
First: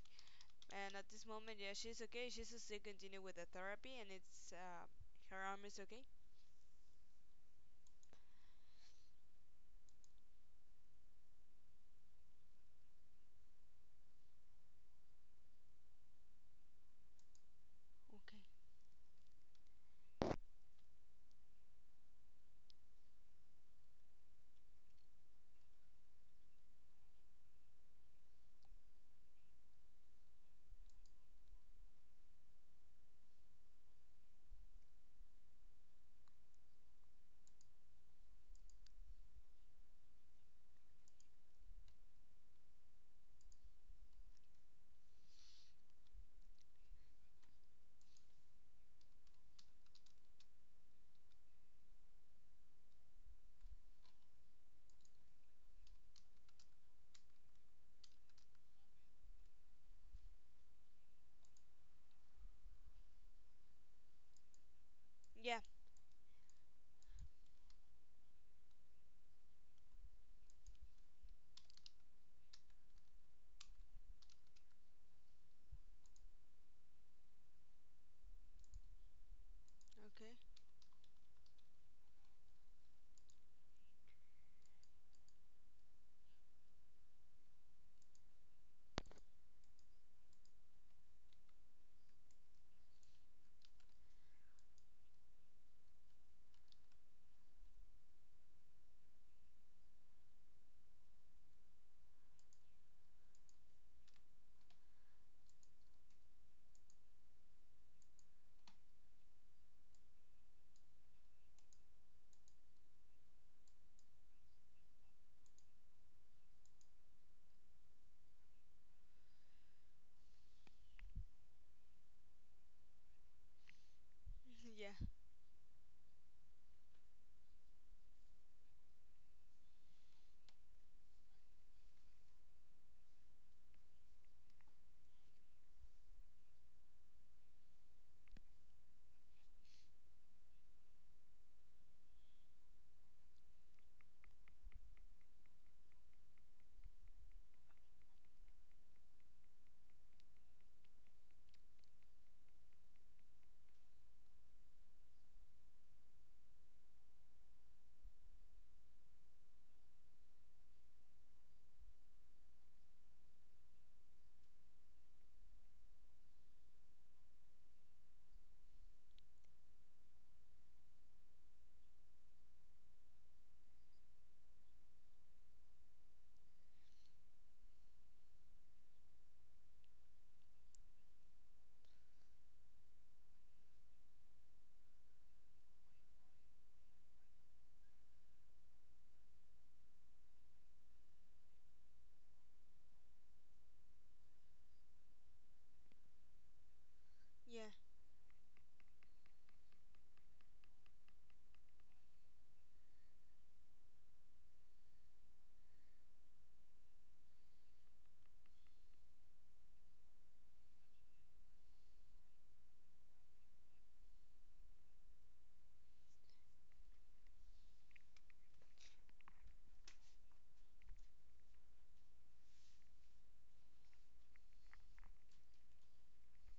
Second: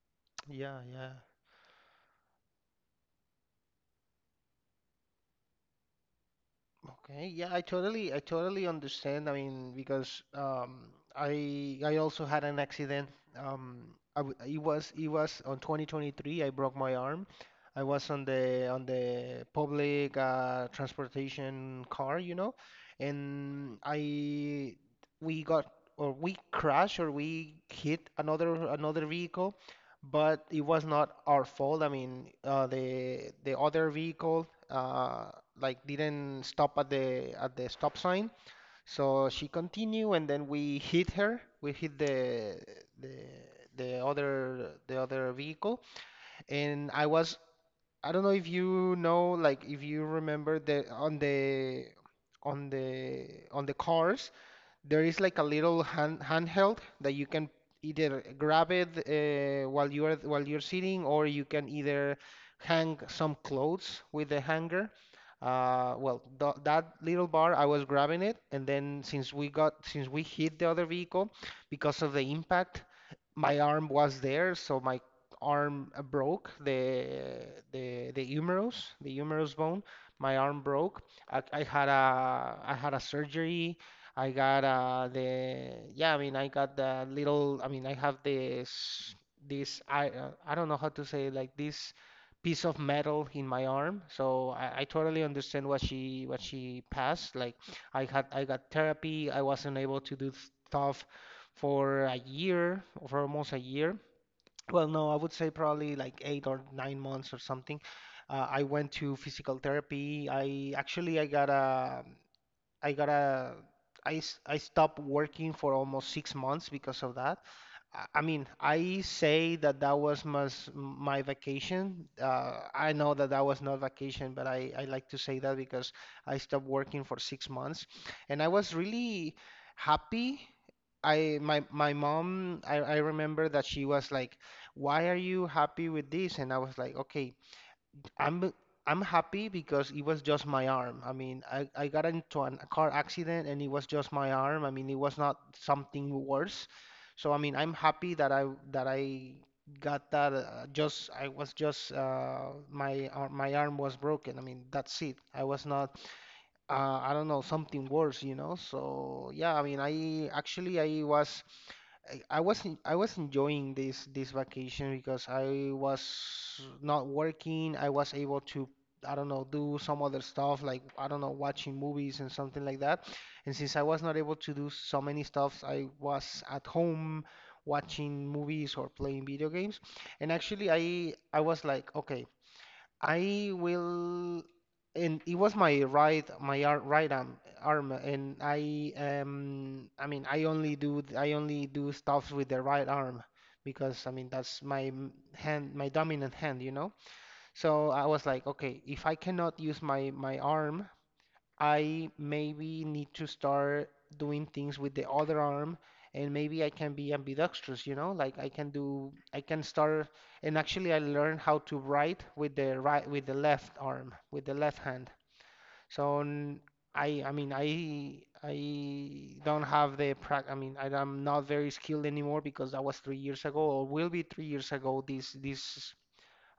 Speaker 2: Yeah,
Speaker 1: And at
Speaker 2: yeah.
Speaker 1: this moment, yeah, she's okay, she's still continue with the therapy, and it's her arm is okay.
Speaker 2: Okay, yeah, I totally understand. I mean, because I also had an accident. I w it was on 2023. I broke my arm. I was
Speaker 1: Okay.
Speaker 2: on the public transportation car, you know, and I, we got, or we crashed, or we hit another, another vehicle, but it was not our fault. I mean, the other vehicle like didn't stop at the stop sign, so she continued, and then we hit her. We hit the the other vehicle, and I was I don't know if you know like if you remember the on the on the cars there is like a little hand handheld that you can either grab it while you are while you're sitting, or you can either hang some clothes with the hanger.
Speaker 1: Yeah.
Speaker 2: Well, th that little bar, I was grabbing it, and then since we got since we hit the other vehicle, because of the impact, my arm was there, so my arm broke the humerus bone.
Speaker 1: Okay.
Speaker 2: My arm broke. I had a I had a surgery. I got the yeah, I mean I got the little I mean I have this I don't know how to say it, like this piece of metal in my arm. So I totally understand what she passed. Like I had I got therapy. I wasn't able to do stuff for a year, for almost a year. Well, no, I would say probably like 8 or 9 months or something. I went to physical therapy. I got a I gotta I stopped working for almost 6 months because of that. I mean, I say that that was my, my vacation. I know that that was not vacation, but I
Speaker 1: Yeah,
Speaker 2: like to say that because I stopped working for 6 months, and I was really happy. I my my mom I remember that she was like, "Why are you happy with this?" And I was like, "Okay, I'm I'm happy because it was just my arm. I mean, I got into a car accident and it was just my arm. I mean, it was not something worse. So I mean, I'm happy that I got that. Just I was just my arm was broken. I mean, that's it. I was not I don't know something worse, you know. So yeah, I mean, I actually I was. I wasn't I was enjoying this vacation because I was not working. I was able to I don't know do some other stuff like I don't know watching movies and something like that. And since I was not able to do so many stuffs, I was at home watching movies or playing video games. And actually I was like, okay, I will, and it was my right, right arm, and I mean, I only I only do stuff with the right arm because, I mean, that's my dominant hand, you know?
Speaker 1: yeah,
Speaker 2: So I was like, okay, if I cannot use my arm, I maybe need to start doing things with the other arm, and maybe I can be ambidextrous, like I can start, and actually I learned how to write with the right, with the left arm, with the left hand. So n- I mean, I don't have I mean, am not very skilled anymore because that was 3 years ago, or will be 3 years ago this, this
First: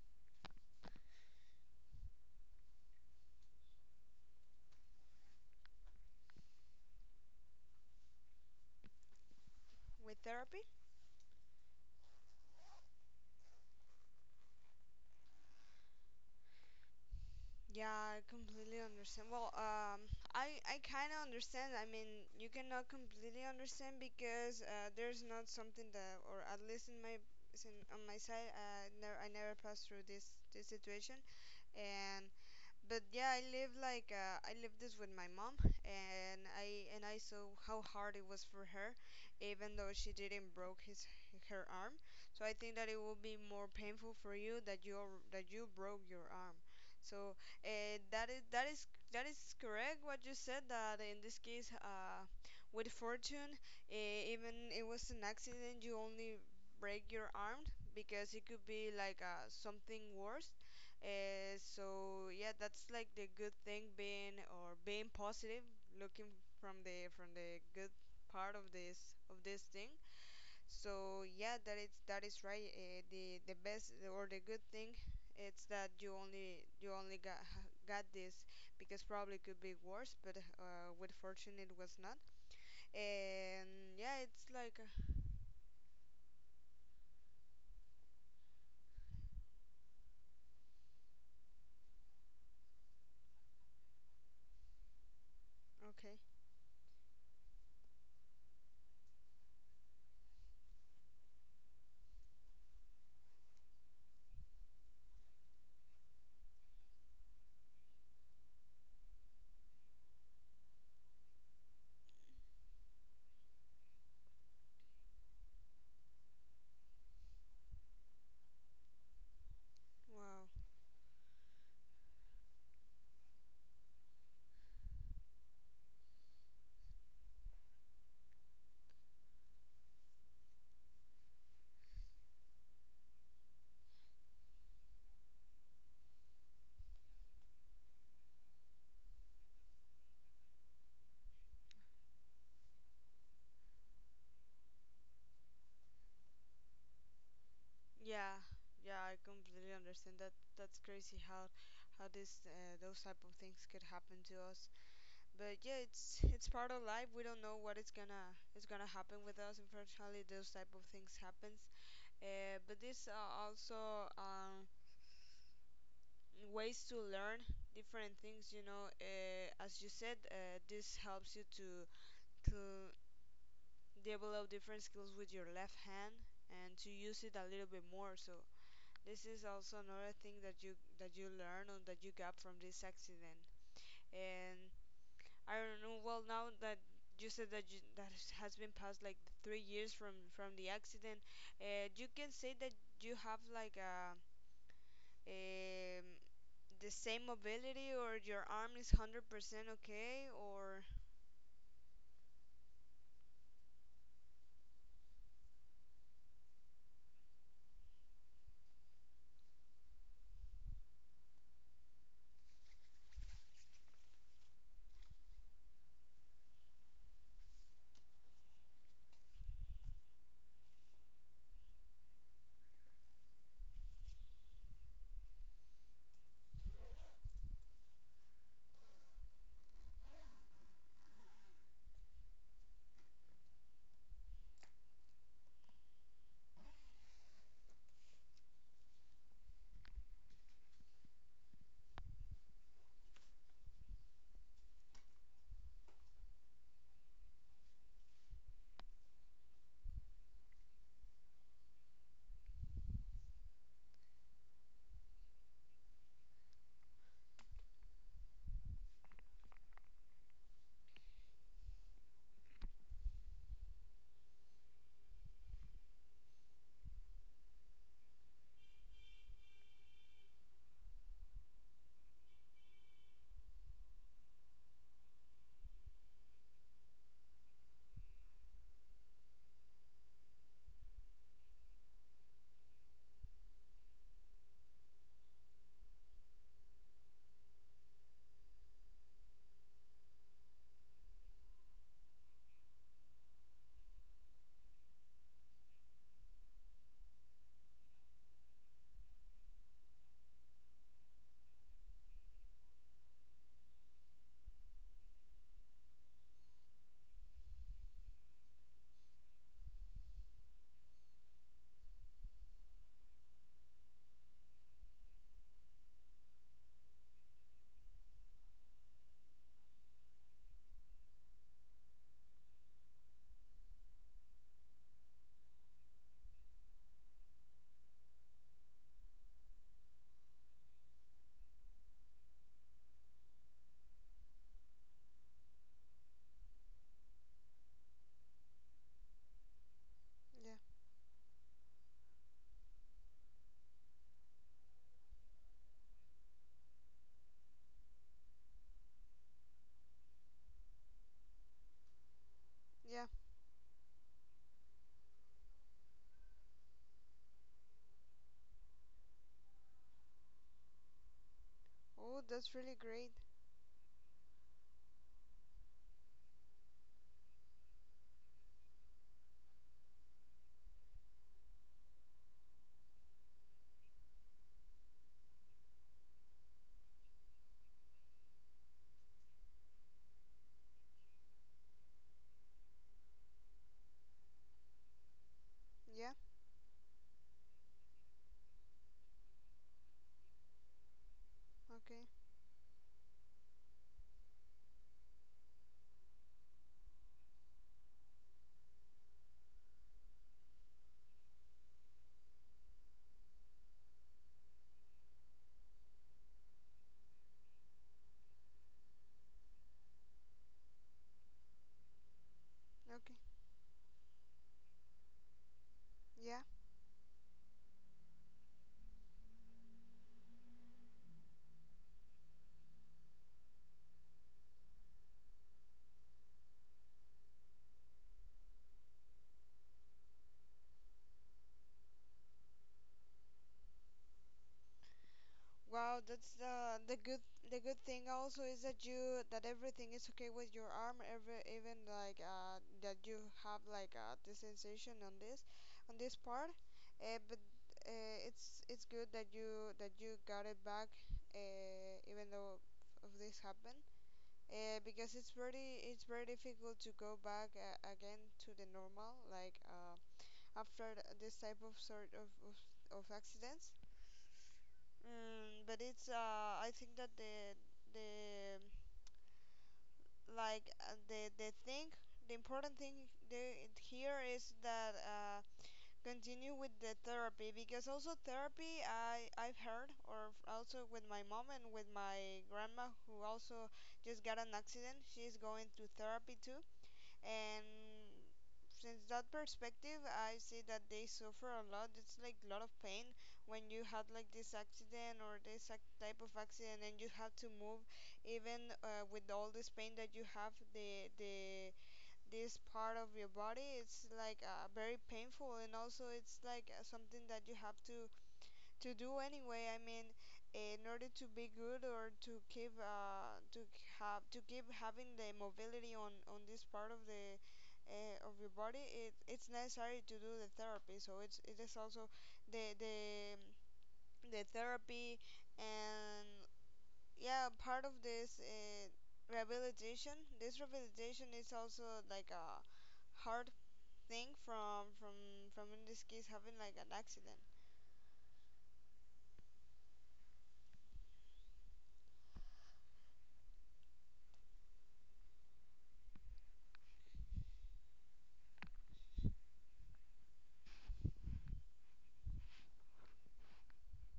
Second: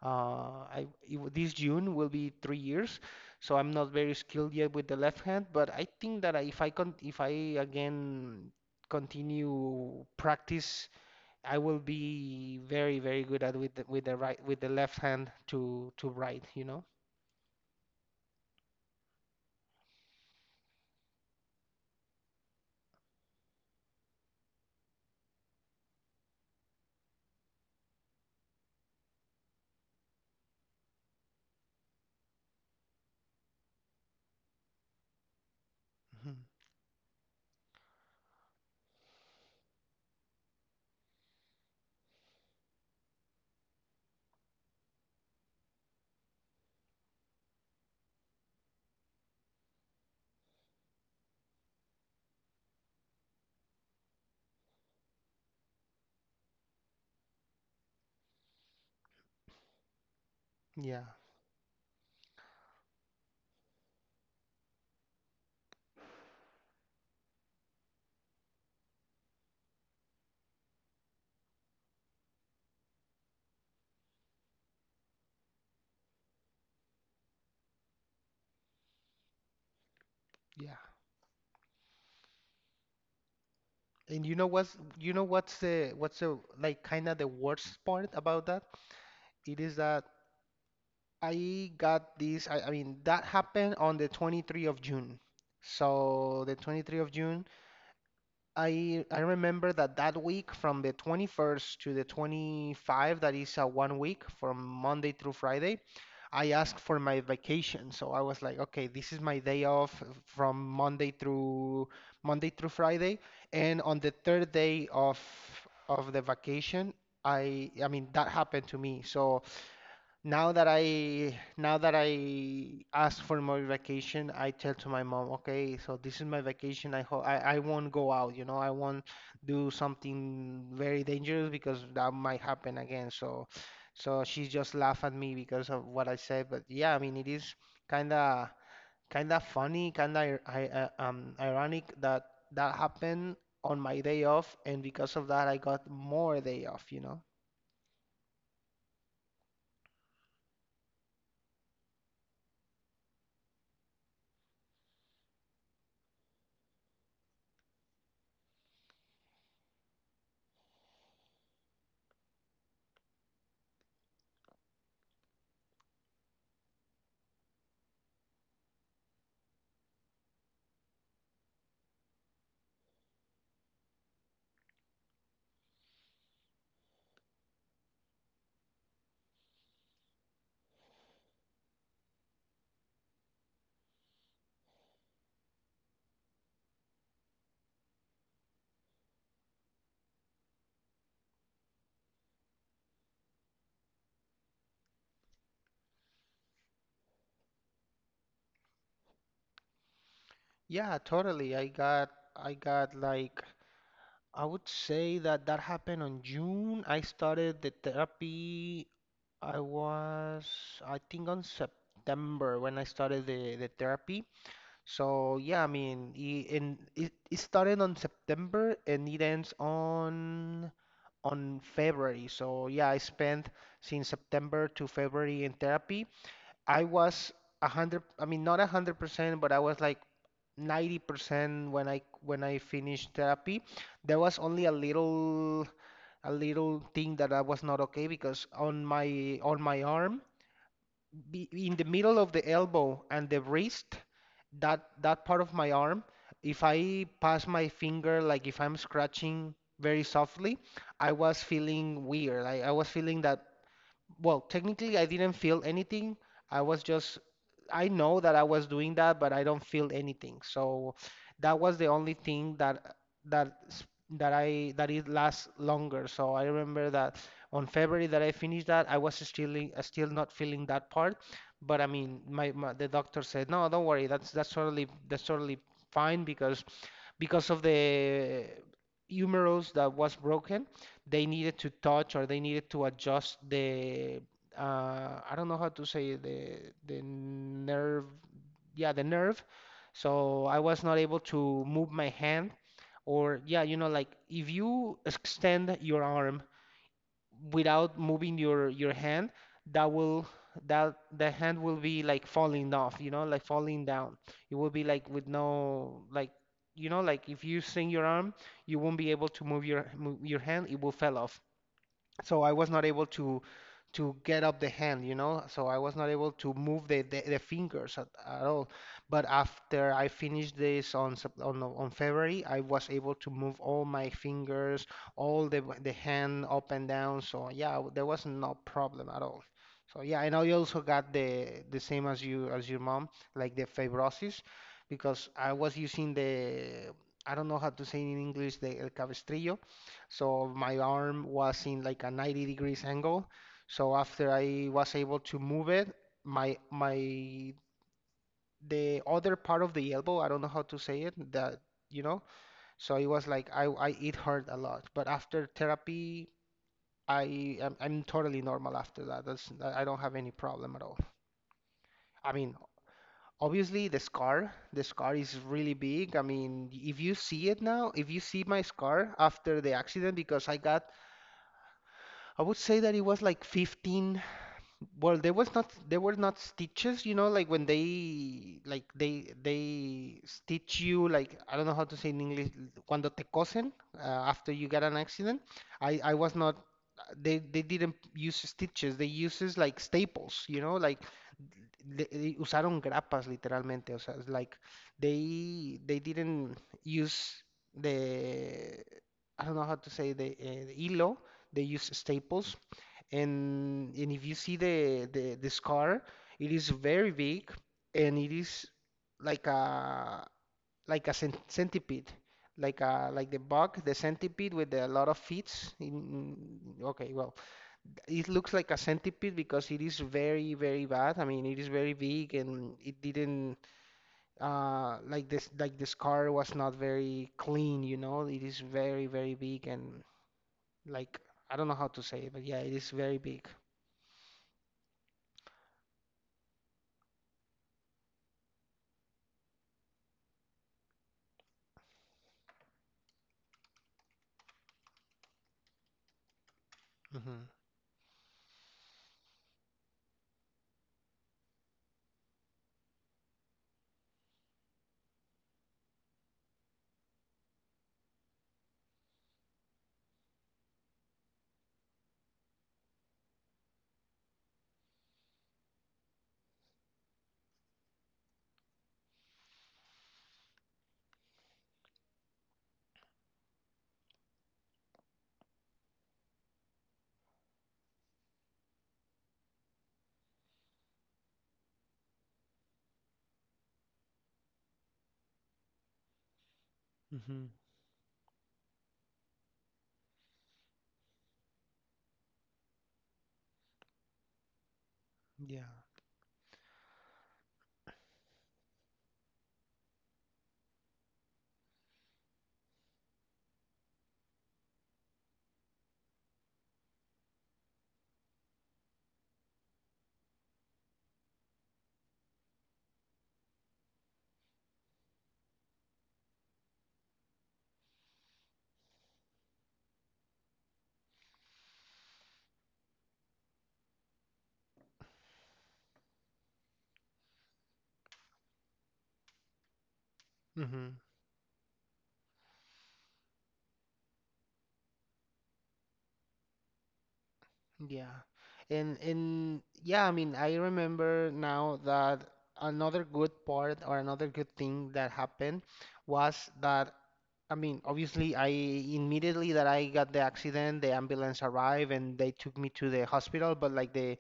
Speaker 2: I it w- this June will be 3 years, so I'm not very skilled yet with the left hand, but I think that if I again continue
Speaker 1: with therapy.
Speaker 2: practice, I will be very very good at with the right with the left hand to right, you know?
Speaker 1: Yeah, I completely understand. Well, I kind of understand. I mean, you cannot completely understand because there's not something that, or at least in my in, on my side, never I never passed through this this situation, and but yeah, I live like I lived this with my mom, and
Speaker 2: Mhm.
Speaker 1: I saw how hard it was for her, even though she didn't broke his her arm. So I think that it will be more painful for you that you that you broke your arm. So uh, that is that is that is correct what you said. That in this case with fortune, even it was an accident, you only break your arm, because it could be like something worse.
Speaker 2: Yeah,
Speaker 1: So yeah, that's like the good thing, being or being positive, looking from the good part of this thing. So yeah, that is right. The best or the good thing, it's that you only got got this, because probably could be worse, but
Speaker 2: yeah.
Speaker 1: with fortune it was not. And yeah,
Speaker 2: And
Speaker 1: it's like
Speaker 2: you know what's the like kind of the worst part about that? It is that I got this. I mean, that happened on the 23 of June.
Speaker 1: okay,
Speaker 2: So the 23 of June, I remember that that week from the 21st to the 25th, that is a one week from Monday through Friday, I asked for my vacation. So I was like, okay, this is my day off from Monday through Friday, and on the third day of the vacation, I mean that happened to me. So.
Speaker 1: wow.
Speaker 2: Now that I ask for more vacation, I tell to my mom, okay, so this is my vacation. I hope I won't go out, I won't do something very dangerous because that might happen again. So she just laugh at me because of what I said. But yeah, I mean it is kinda kinda funny, kinda ironic that that happened on my day off, and because of that I got more day off.
Speaker 1: Yeah, yeah, I completely understand that. That's crazy how this those type of things could happen to us. But yeah, it's part of life. We don't know what it's going to it's gonna is gonna happen with us. Unfortunately, those type of things happens. But this are also ways to learn different things. You know, as you said, this helps you to develop different skills with your left hand and to use it a little bit more. So this is also another thing that you learn or that you got from this accident. And I don't know. Well, now that you said that has been past like 3 years from the accident, you can say that you have like a um, the same mobility, or your arm is 100% okay, or
Speaker 2: Yeah, totally. I got like I would say that that happened on June. I started the therapy. I was, I think, on September when I started the therapy. So yeah, I mean, it started on September and it ends on February. So yeah, I spent since September to February in therapy. I was a hundred, I mean, not 100%, but I was like 90% when I finished therapy. There was only a little thing that I was not okay because on my arm, in the middle of the elbow and the wrist, that that part of my arm, if I pass my finger, like if I'm scratching very softly, I was feeling weird. I was feeling that, well, technically, I didn't feel anything. I was just, I know that I was doing that, but I don't feel anything. So that was the only thing that s- that it lasts longer. So I remember that on February that I finished that, I was still still not feeling that part. But I mean, my the doctor said, no, don't worry. That's totally fine because of the humerus that was broken, they needed to touch, or they needed to adjust the I don't know how to say it, the nerve. Yeah, the nerve. So I was not able to move my hand. Or yeah, like if you extend your arm without moving your hand, that will that the hand will be like falling off, like falling down. It will be like with no, like, like if you swing your arm, you won't be able to move your hand. It will fall off. So I was not able to get up the hand. So I was not able to move the fingers at all. But after I finished this on on February, I was able to move all my fingers, all the hand up and down. So yeah, there was no problem at all. So yeah, and I also got the same as you, as your mom, like the fibrosis, because I was using the, I don't know how to say in English, the el cabestrillo. So
Speaker 1: yeah,
Speaker 2: my arm was in like a 90 degrees angle. So after I was able to move it, my the other part of the elbow, I don't know how to say it, that you know. So it
Speaker 1: yeah.
Speaker 2: was like, I it hurt a lot. But after therapy, I'm totally normal after that. That's I don't have any problem at all.
Speaker 1: Oh,
Speaker 2: I
Speaker 1: that's
Speaker 2: mean,
Speaker 1: really great.
Speaker 2: obviously the scar is really big. I mean, if you see it now, if you see my scar after the accident, because I would say that it was like 15. Well, there were not stitches, you know, like when they, like, they stitch you, like, I don't know how to say in English, cuando te cosen, after you get an accident. I
Speaker 1: Yeah.
Speaker 2: was not, they didn't use stitches, they uses like staples, you know, like
Speaker 1: Okay.
Speaker 2: they usaron grapas literalmente, o sea, it's like they didn't use the, I don't know how to say, the hilo, they use staples, and if you see the scar, it is very big, and it is like a like a centipede,
Speaker 1: Okay.
Speaker 2: like the bug, the centipede with a lot of feet.
Speaker 1: Yeah.
Speaker 2: Okay, well, it looks like a centipede because it is very very bad. I mean, it is very big, and it didn't, like this, like the scar was not very clean. It is very very big and, like, I don't know how to say it, but yeah, it is very big.
Speaker 1: Wow, that's the good the good thing also is that you that everything is okay with your arm, every even like that you have like the sensation on this part, but it's good that you got it back, even though of this happened, because it's very difficult to go back again to the normal after this type of accidents. But it's I think that the like the thing the important thing there it here is that continue with the therapy, because also therapy I've heard, or also with my mom and with my grandma, who also just got an accident, she's going to therapy too.
Speaker 2: Hmm.
Speaker 1: And since that perspective, I see that they suffer a lot. It's like a lot of pain when you had like this accident or
Speaker 2: Yeah.
Speaker 1: this type of accident and you have to move even with all this pain that you have. The this part of your body, it's very painful, and also it's something that you have to do anyway. I mean, in order to be good or to keep to have to keep having the mobility on this part of the of your body, it's necessary to do the therapy. So it's it is also the the the therapy and yeah, part of this rehabilitation. This
Speaker 2: Hmm.
Speaker 1: rehabilitation is also like a hard thing from in this case having like an accident.
Speaker 2: Yeah. And yeah, I mean, I remember now that another good part, or another good thing that happened was that, I mean, obviously, I immediately that I got the accident, the ambulance arrived and they took me to the hospital, but like the,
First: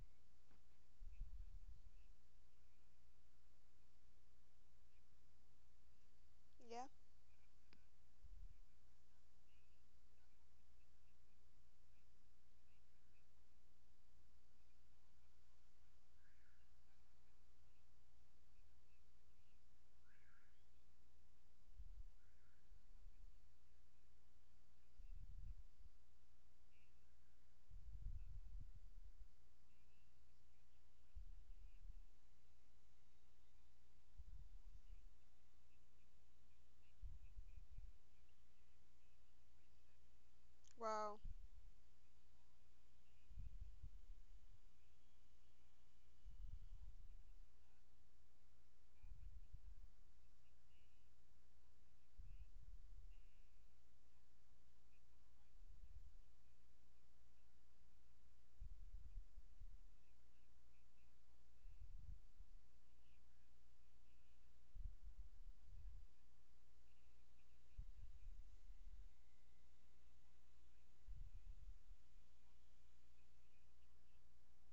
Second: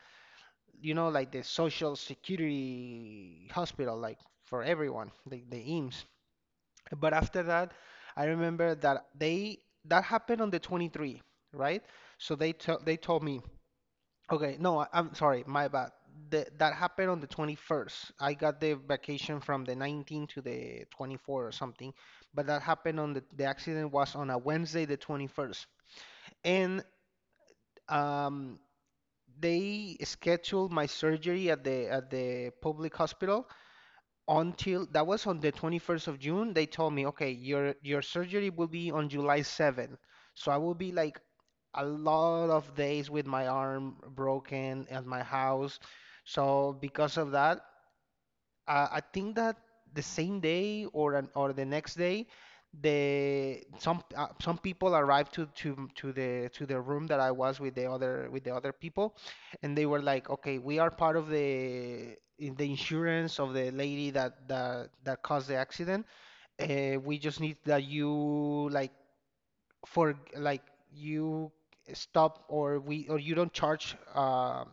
Speaker 2: you know, like the social security hospital, like for everyone, like the IMSS.
Speaker 1: Yeah.
Speaker 2: But after that, I remember that they that happened on the 23, right? So they told me, okay, no, I'm sorry, my bad. That happened on the 21st. I got the vacation from the 19 to the 24 or something, but that happened on the accident was on a Wednesday, the 21st, and um, they scheduled my surgery at the public hospital until, that was on the 21st of June, they told me, okay, your surgery will be on July 7th. So I will be
Speaker 1: Wow.
Speaker 2: like a lot of days with my arm broken at my house. So because of that, I think that the same day, or or the next day, the some people arrived to the room that I was with the other people, and they were like, "Okay, we are part of the insurance of the lady that caused the accident. We just need that you, like, for like you stop, or we, or you don't charge,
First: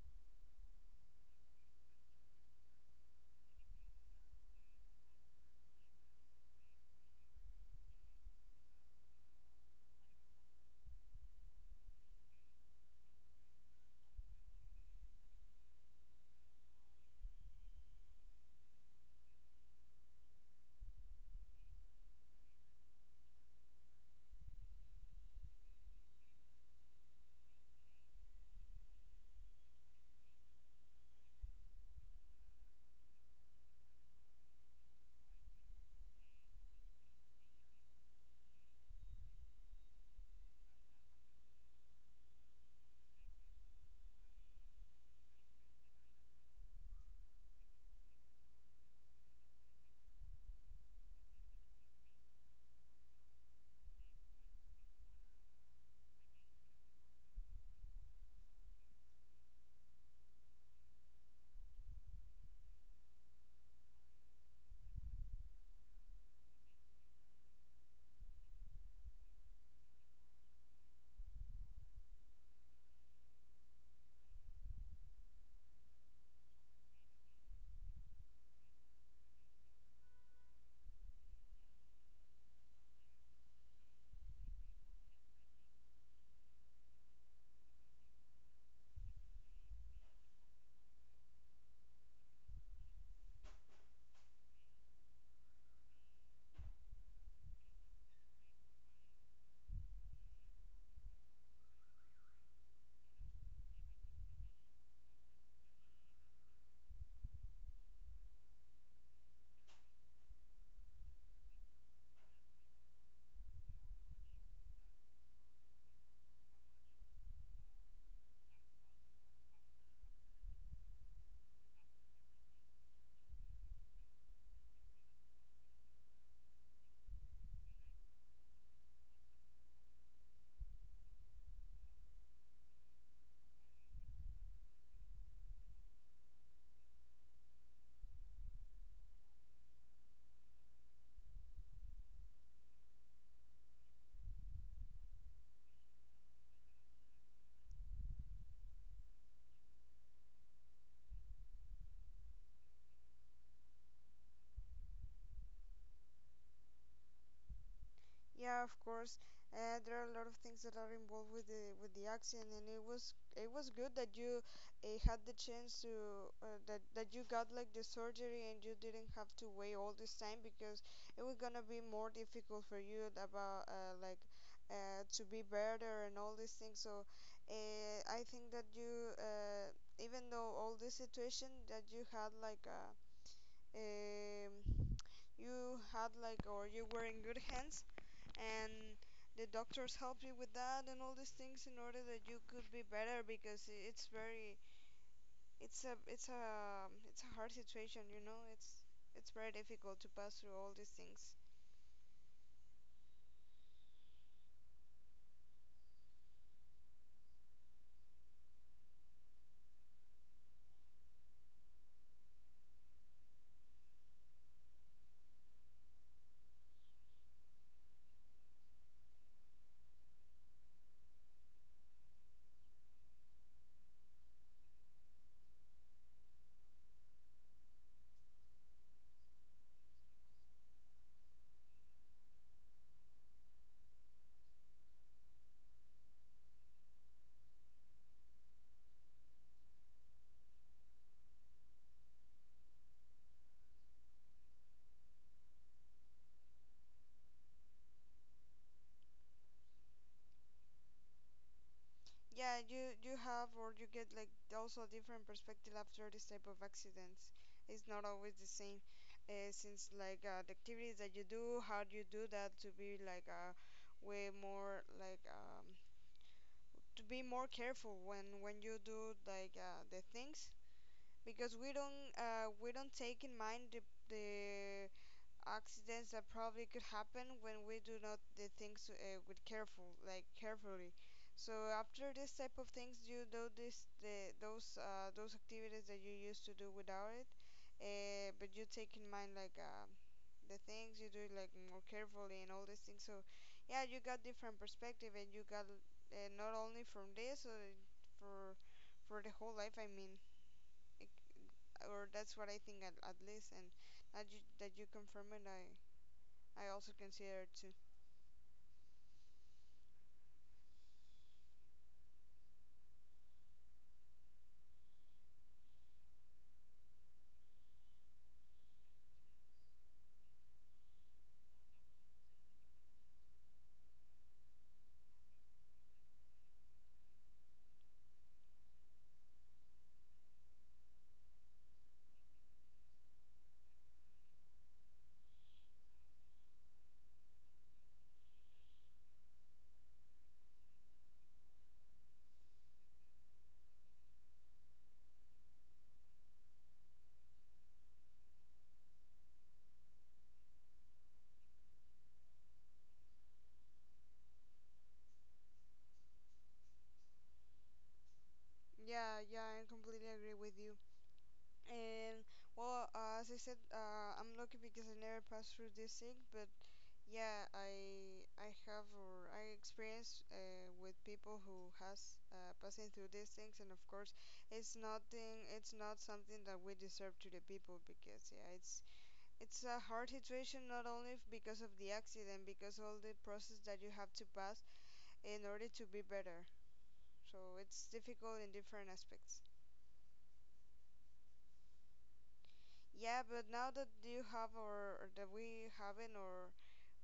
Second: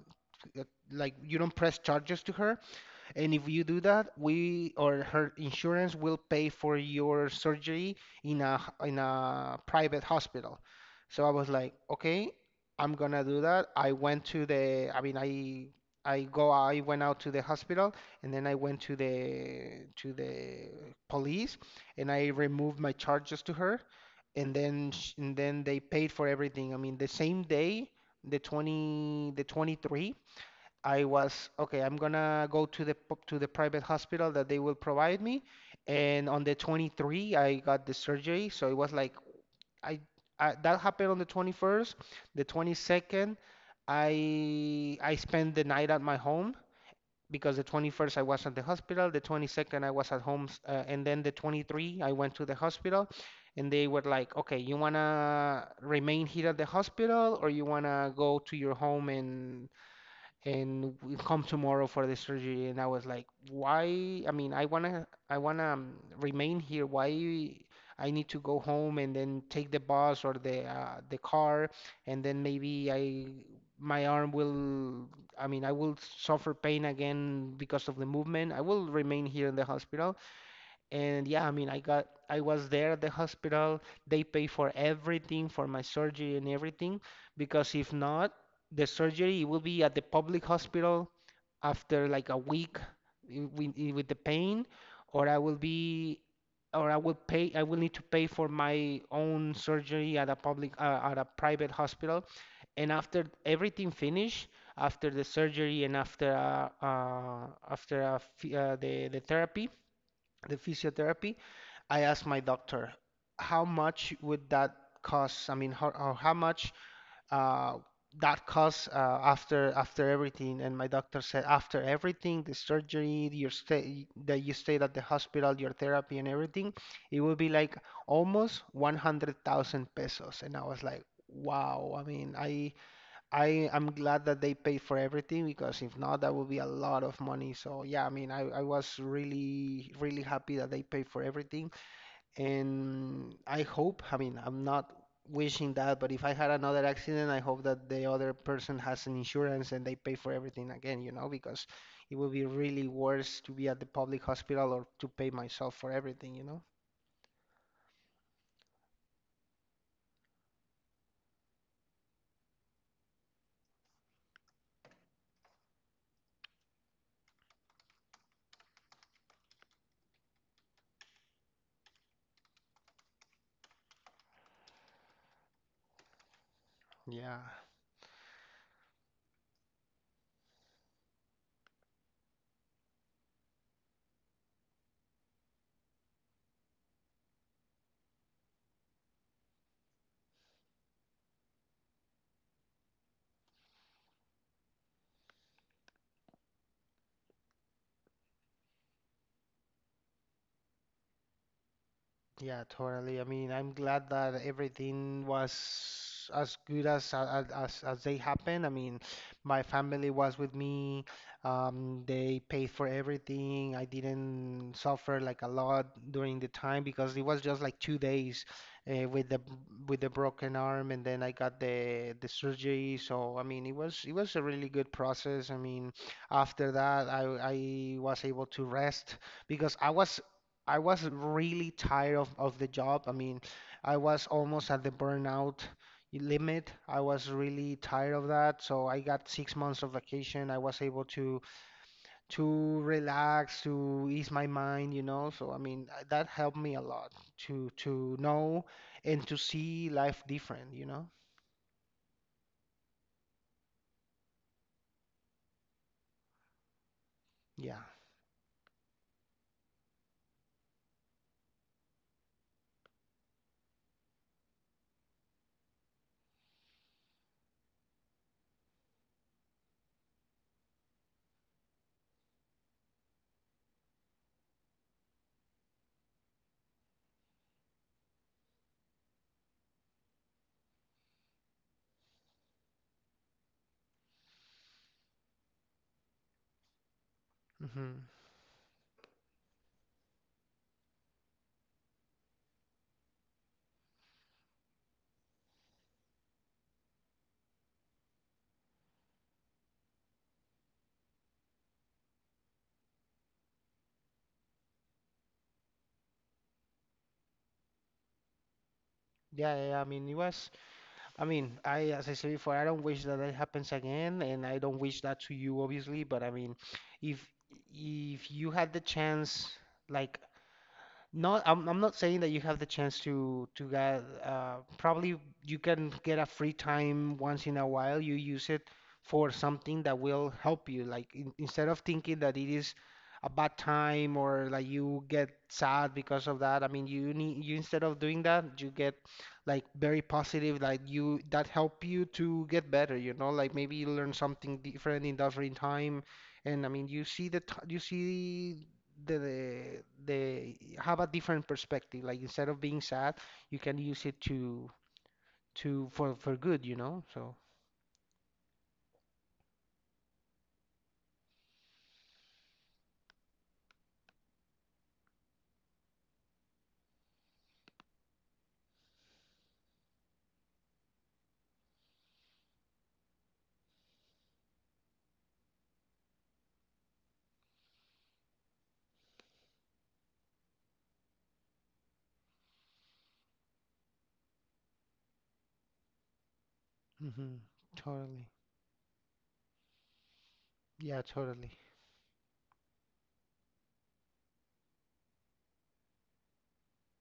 Speaker 2: uh, like you don't press charges to her." And if you do that, we, or her insurance, will pay for your surgery in in a private hospital. So I was like, okay, I'm gonna do that. I went to the, I mean, I went out to the hospital, and then I went to the police, and I removed my charges to her, and then and then they paid for everything. I mean, the same day, the 20, the 23. I was okay. I'm gonna go to to the private hospital that they will provide me, and on the 23, I got the surgery. So it was like, I, I that happened on the 21st. The 22nd, I spent the night at my home because the 21st I was at the hospital. The 22nd I was at home, and then the 23 I went to the hospital, and they were like, okay, you wanna remain here at the hospital, or you wanna go to your home and we come tomorrow for the surgery. And I was like, why? I mean, I wanna remain here. Why? I need to go home and then take the bus or the car, and then maybe I my arm will. I mean, I will suffer pain again because of the movement. I will remain here in the hospital. And yeah, I mean, I was there at the hospital. They pay for everything, for my surgery and everything, because if not, the surgery it will be at the public hospital after like a week with the pain, or I will be, or I will need to pay for my own surgery at a public, at a private hospital. And after everything finished, after the surgery and after after f the therapy, the physiotherapy, I asked my doctor, how much would that cost? I mean, how, or how much uh, that costs after everything? And my doctor said, after everything, the surgery, your stay that you stayed at the hospital, your therapy, and everything, it would be like almost 100,000 pesos. And I was like, wow. I mean, I'm glad that they pay for everything, because if not, that would be a lot of money. So yeah, I mean, I was really really happy that they pay for everything, and I hope. I mean, I'm not wishing that, but if I had another accident, I hope that the other person has an insurance and they pay for everything again, because it would be really worse to be at the public hospital or to pay myself for everything, you know?
Speaker 1: Yeah, of course. There are a lot of things that are involved with the accident, and it was good that you had the chance to that that you got like the surgery and you didn't have to wait all this time, because it was gonna be more difficult for you about to be better and all these things. So
Speaker 2: Yeah.
Speaker 1: I think that you even though all this situation that you had like a um, you had like or you were in good hands, and the doctors help you with that and all these things in order that you could be better, because it's very it's a it's a it's a hard situation, you know. It's very difficult to pass through all these things.
Speaker 2: Yeah, totally. I mean, I'm glad that everything was as good as as they happened. I mean, my family was with me. They paid for everything. I didn't suffer like a lot during the time because it was just like 2 days uh, with the with the broken arm, and then I got the surgery. So I mean, it was a really good process. I mean, after that, I was able to rest because I was really tired of the job. I mean, I was almost at the burnout limit. I was really tired of that. So I got 6 months of vacation. I was able to relax, to ease my mind, you know. So I mean, that helped me a lot to know and to see life different, you know.
Speaker 1: Yeah, you have or you get like also a different perspective after this type of accidents.
Speaker 2: Yeah.
Speaker 1: It's not always the same since the activities that you do, how do you do that to be way more to be more careful when you do the things, because we don't take in mind the accidents that probably could happen when we do not the things with careful, like carefully. So after this type of things, you do this the those activities that you used to do without it,
Speaker 2: Hmm.
Speaker 1: but you take in mind the things you do like more carefully and all these things. So yeah, you got different perspective, and you got not only from this, for for the whole life. I mean, or that's what I think at least, and that you confirm it, I also consider it too.
Speaker 2: Yeah, yeah, yeah. I mean, it was I mean, I, as I said before, I don't wish that that happens again, and I don't wish that to you, obviously. But I mean, if you had the chance, like, no, I'm not saying that you have the chance to get probably you can get a free time once in a while. You use it for something that will help you. Like instead of thinking that it is a bad time or like you get sad because of that. I mean, you need you instead of doing that, you get like very positive. Like, you, that help you to get better. You know, like maybe you learn something different in that free time. And I mean, you see the have a different perspective. Like instead of being sad, you can use it to for good, you know? So.
Speaker 1: Yeah, yeah, I completely agree with you. And well, as I said, I'm lucky because I never passed through this thing, but yeah, I have or I experienced with people who has passing through these things, and of course, it's nothing. It's not something that we deserve to the people, because yeah, it's a hard situation, not only because of the accident, because all the process that you have to pass in order to be better.
Speaker 2: Hmm.
Speaker 1: So it's
Speaker 2: Totally.
Speaker 1: difficult in different aspects.
Speaker 2: Yeah, totally.
Speaker 1: Yeah, but now that you have or that we haven't or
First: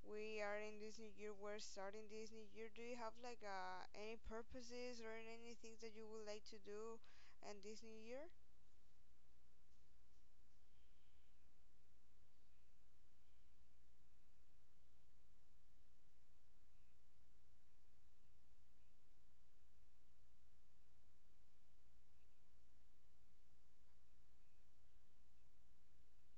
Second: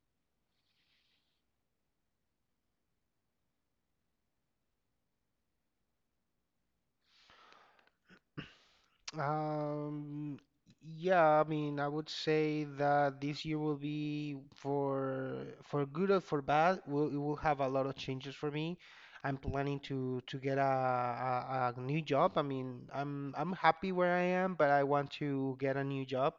Speaker 1: we are in this new year, we're starting this new year, do you have any purposes or any things that you would like to do in this new year?
Speaker 2: Um, yeah, I mean, I would say that this year will be for good or for bad, will it will have a lot of changes for me. I'm planning to get a, a new job. I mean, I'm happy where I am, but I want to get a new job.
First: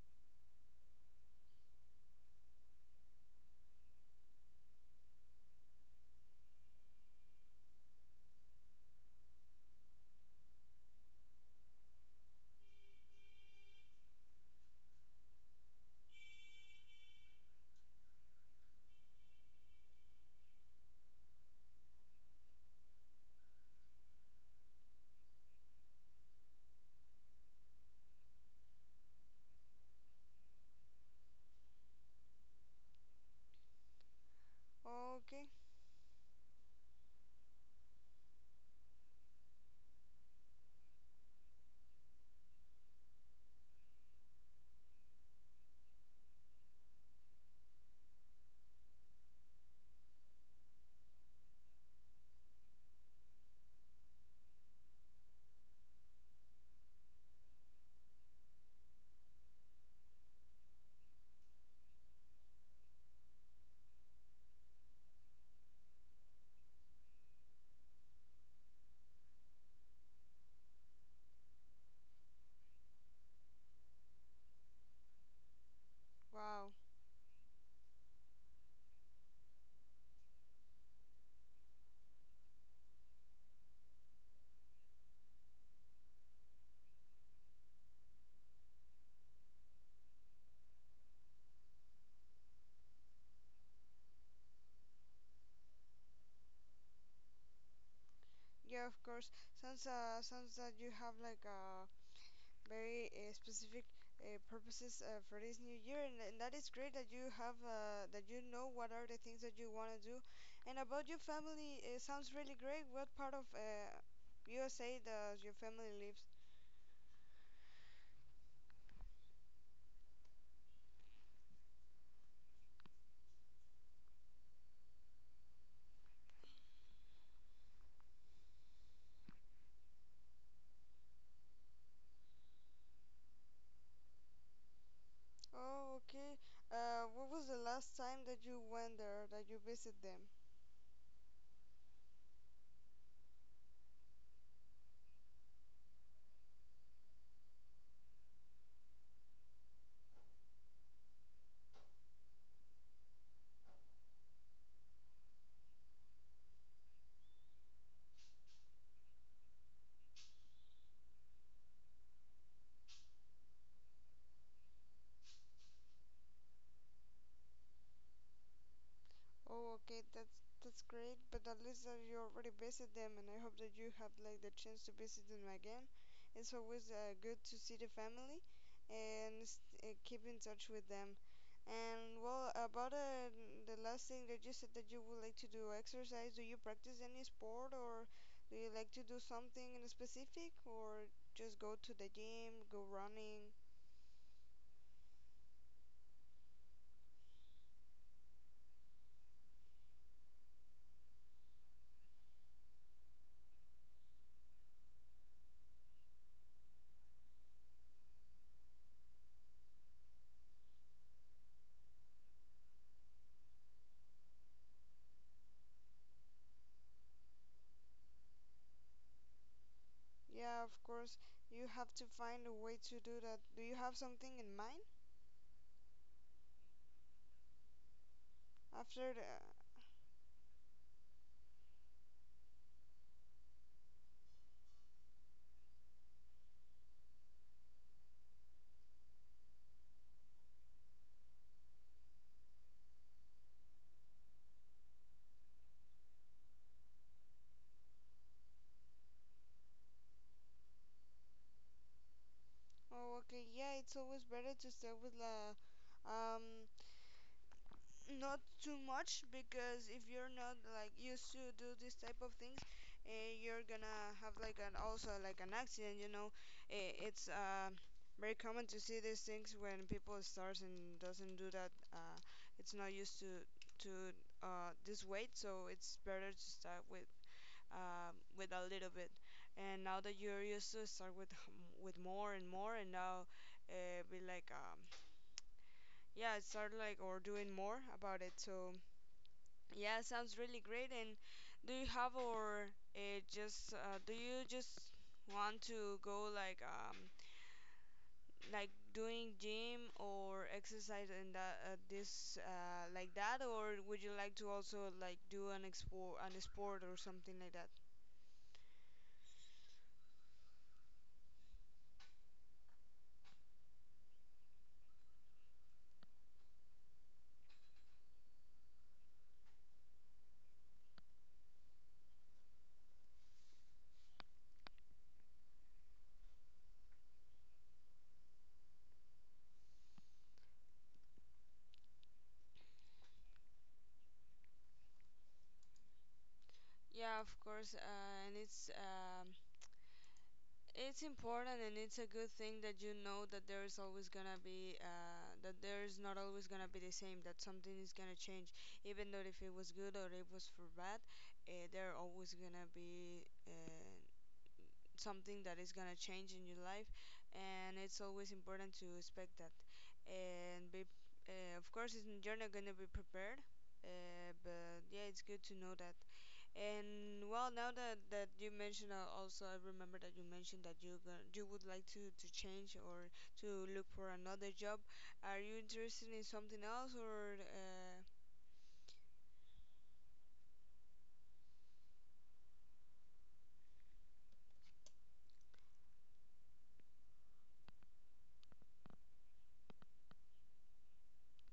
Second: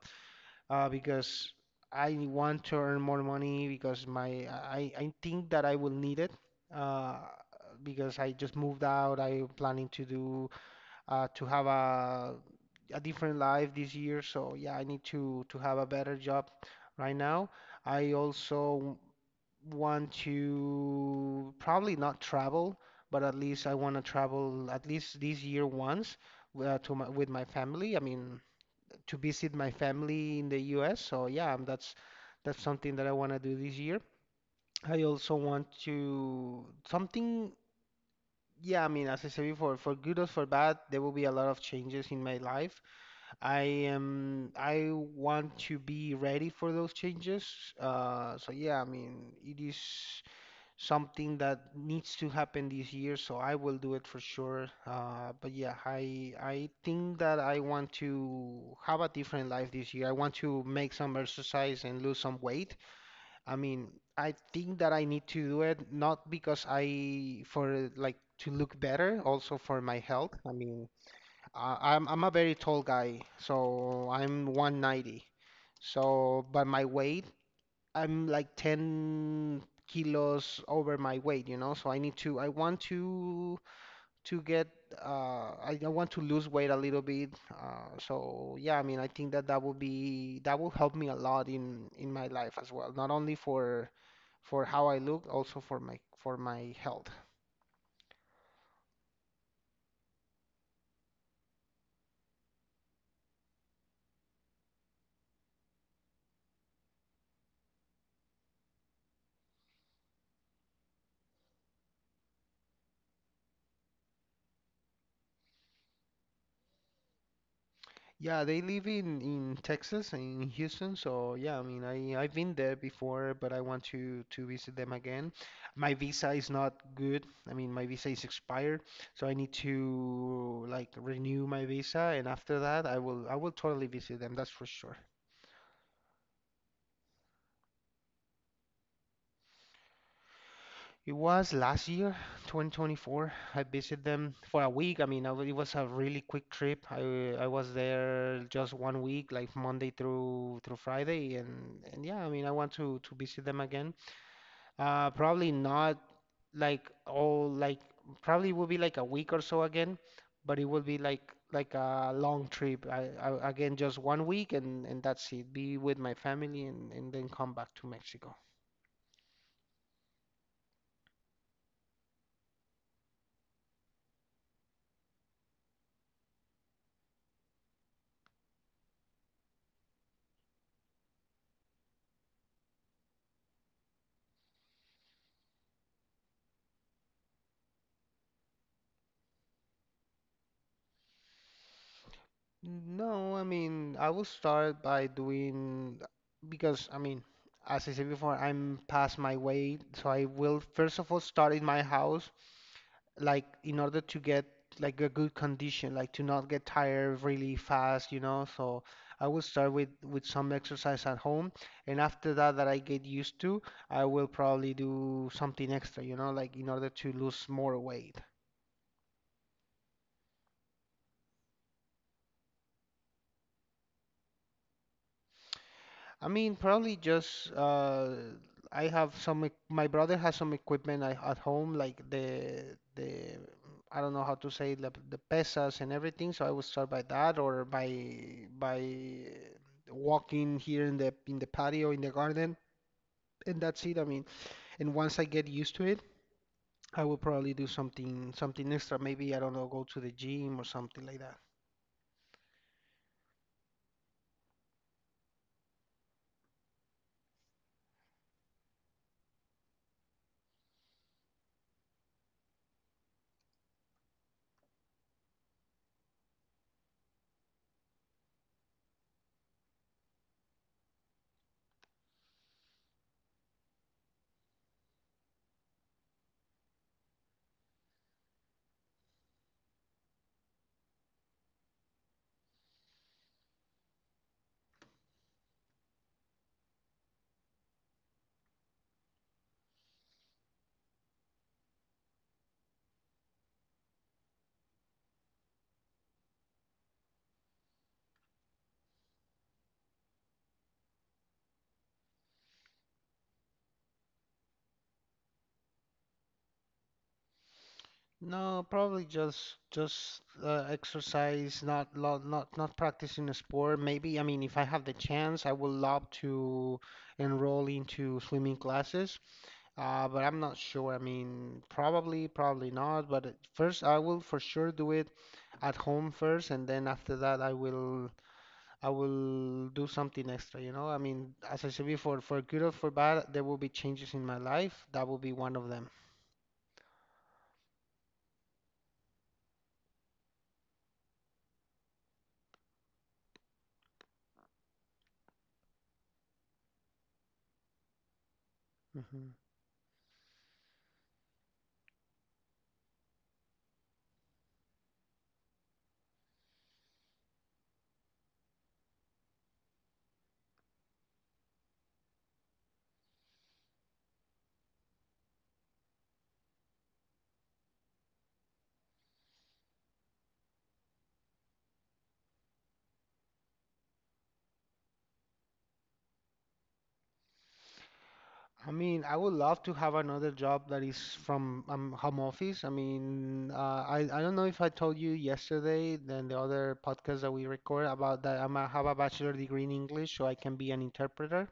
Speaker 2: Because I want to earn more money because I think that I will need it, uh, because I just moved out. I'm planning to have a different life this year. So yeah, I need to have a better job right now. I also want to probably not travel, but at least I want to travel at least this year once, with my family. I mean, to visit my family in the US. So yeah, that's something that I want to do this year. I also
Speaker 1: Okay.
Speaker 2: want to something, yeah, I mean, as I said before, for good or for bad, there will be a lot of changes in my life. I I want to be ready for those changes. So yeah, I mean, it is something that needs to happen this year, so I will do it for sure. But yeah, I think that I want to have a different life this year. I want to make some exercise and lose some weight. I mean, I think that I need to do it, not because I for like to look better, also for my health. I mean, I'm a very tall guy, so I'm 190. So, but
Speaker 1: Wow.
Speaker 2: my weight, I'm like 10 kilos over my weight, you know, so I need to, I want to get I want to lose weight a little bit. So yeah, I mean, I think that that will be that will help me a lot in my life as well, not only for how I look, also for my health.
Speaker 1: Yeah, of course. Sounds sounds that you have like a very specific purposes for this new year, and that is great that you have that you know what are the things that you want to do. And about your family, it sounds really great. What part of USA does your family lives?
Speaker 2: Yeah, they live in Texas, in Houston. So yeah, I mean, I've been there before, but I want to visit them again. My visa is not good. I mean, my visa is expired, so I need to like renew my visa, and after that, I will totally visit them. That's for sure.
Speaker 1: Oh, okay. What was the last time that you went there, that you visit them?
Speaker 2: It was last year, 2024. I visited them for a week. I mean, I w it was a really quick trip. I was there just one week, like Monday through Friday, and yeah, I mean, I want to visit them again. Probably not, like all, like probably will be like a week or so again, but it will be like a long trip. I again just one week, and that's it. Be with my family, and then come back to Mexico.
Speaker 1: Oh, okay, that's great. But at least that you already visit them, and I hope that you have like the chance to visit them again. It's always good to see the family, and keep in touch with them. And well, about the last thing that you said, that you would like to do exercise. Do you practice any sport, or do you like to do something in specific, or just go to the gym, go
Speaker 2: No, I
Speaker 1: running?
Speaker 2: mean, I will start by doing because I mean, as I said before, I'm past my weight, so I will first of all start in my house, like in order to get like a good condition, like to not get tired really fast, you know. So I will start with some exercise at home, and after that I get used to, I will probably do something extra, you know, like in order to lose more weight.
Speaker 1: Yeah, of course, you have to find a way to do that. Do you have something in mind?
Speaker 2: I mean, probably just I
Speaker 1: After
Speaker 2: have some. My brother has some equipment, I, at home, like the I don't know how to say, the pesas and everything. So I would start by that, or by walking here in the patio in the garden, and that's it. I mean, and once I get used to it, I will probably do something extra. Maybe I don't know, go to the gym or something like that.
Speaker 1: oh, okay, yeah, it's always better to start with um not too much, because if you're not like used to do this type of things, uh, you're gonna have like an also like an accident, you know. Eh, it's very common to see these things when people starts and doesn't do that. It's not used to to this weight, so it's better to start with a little bit, and now that you're used to it, start with with more and more, and now be yeah, start like or doing more about it. So yeah, sounds really great. And do you have or just do you just want to go like doing gym or exercise in that this like that, or would you like to also like do an expo an sport or something like that?
Speaker 2: No, probably just exercise, not not practicing a sport. Maybe, I mean, if I have the chance, I would love to enroll into swimming classes. But I'm not sure. I mean, probably not. But at first, I will for sure do it at home first, and then after that, I will do something extra. You know, I mean, as I said before, for good or for bad, there will be changes in my life. That will be one of them.
Speaker 1: Yeah, of course, and it's it's important, and it's a good thing that you know that there is always gonna be that there is not always gonna be the same. That something is gonna change, even though
Speaker 2: Mm-hmm.
Speaker 1: if it was good or it was for bad, there always gonna be something that is gonna change in your life, and it's always important to expect that. And be, of course, you're not gonna be prepared, but yeah, it's good to know that. And well, now that you mentioned, also I remember that you mentioned that you would like to change or to look for another job. Are you interested in something else, or
Speaker 2: I mean, I would love to have another job that is from home office. I mean, I don't know if I told you yesterday, then the other podcast that we record about, that I'm a, have a bachelor degree in English, so I can be an interpreter.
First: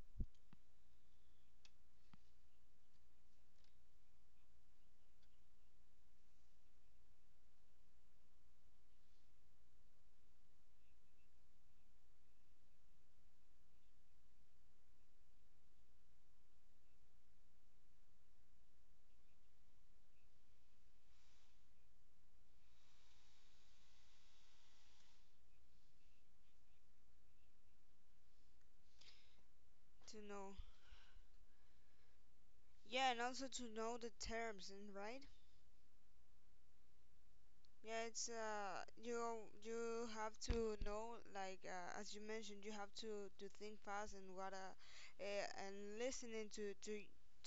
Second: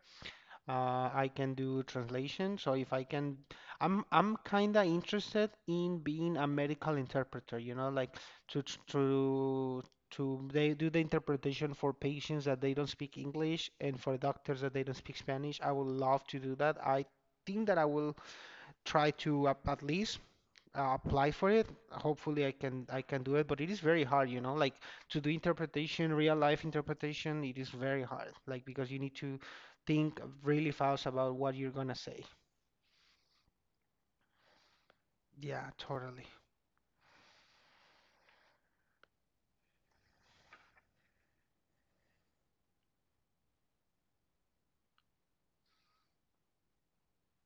Speaker 2: I can do translation. So if I can, I'm kind of interested in being a medical interpreter, you know, like to tr- to they do the interpretation for patients that they don't speak English, and for doctors that they don't speak Spanish. I would love to do that. I think that I will try to, at least, apply for it. Hopefully, I can do it, but it is very hard, you know, like to do interpretation, real life interpretation, it is very hard, like because you need to
Speaker 1: to
Speaker 2: think
Speaker 1: know?
Speaker 2: really fast about what you're gonna say.
Speaker 1: Yeah, and also to know the terms, and right?
Speaker 2: Yeah, totally.
Speaker 1: Yeah, it's you you have to know as you mentioned, you have to think fast, and what and listening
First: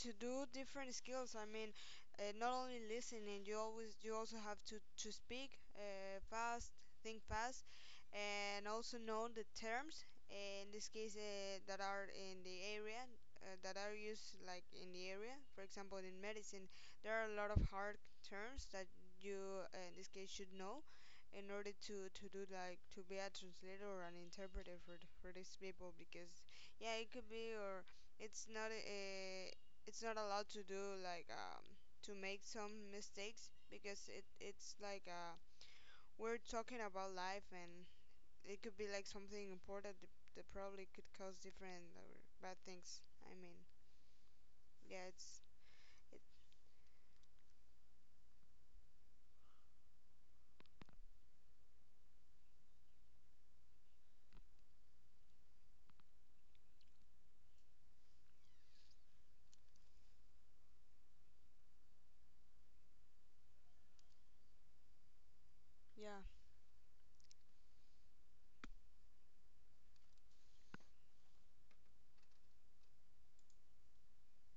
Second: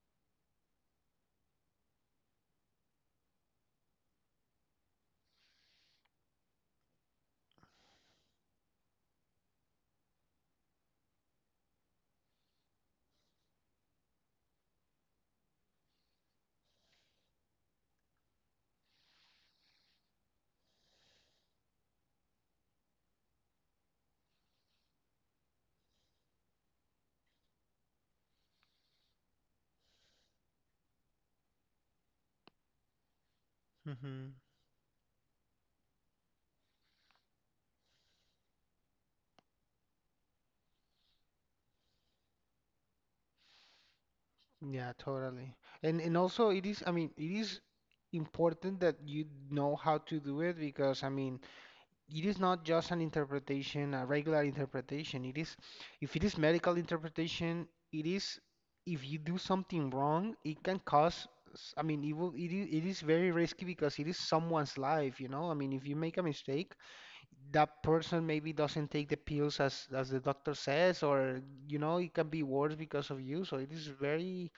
Speaker 1: to do different skills. I mean, not only listening, you always you also have to speak fast, think fast, and also know the terms. In this case, that are in the area that are used like in the area. For example, in medicine, there are a lot of hard terms that you in this case should know in order to do like to be a translator or an interpreter for for these people. Because yeah, it could be or it's not a it's not allowed to do like to make some mistakes, because it
Speaker 2: Hmm.
Speaker 1: it's like uh, we're talking about life, and it could be like something important that, that probably could cause different or bad things, I mean.
Speaker 2: Yeah,
Speaker 1: Yeah, it's
Speaker 2: totally. And
Speaker 1: it
Speaker 2: also it is, I mean, it is important that you know how to do it, because I mean, it is not just an interpretation, a regular interpretation. It is, if it is medical interpretation, it is, if you do something wrong, it can cause, I mean, it is very risky because it is someone's life, you know? I mean, if you make
Speaker 1: yeah
Speaker 2: a mistake, that person maybe doesn't take the pills as the doctor says, or, you know, it can be worse because of you. So it is very,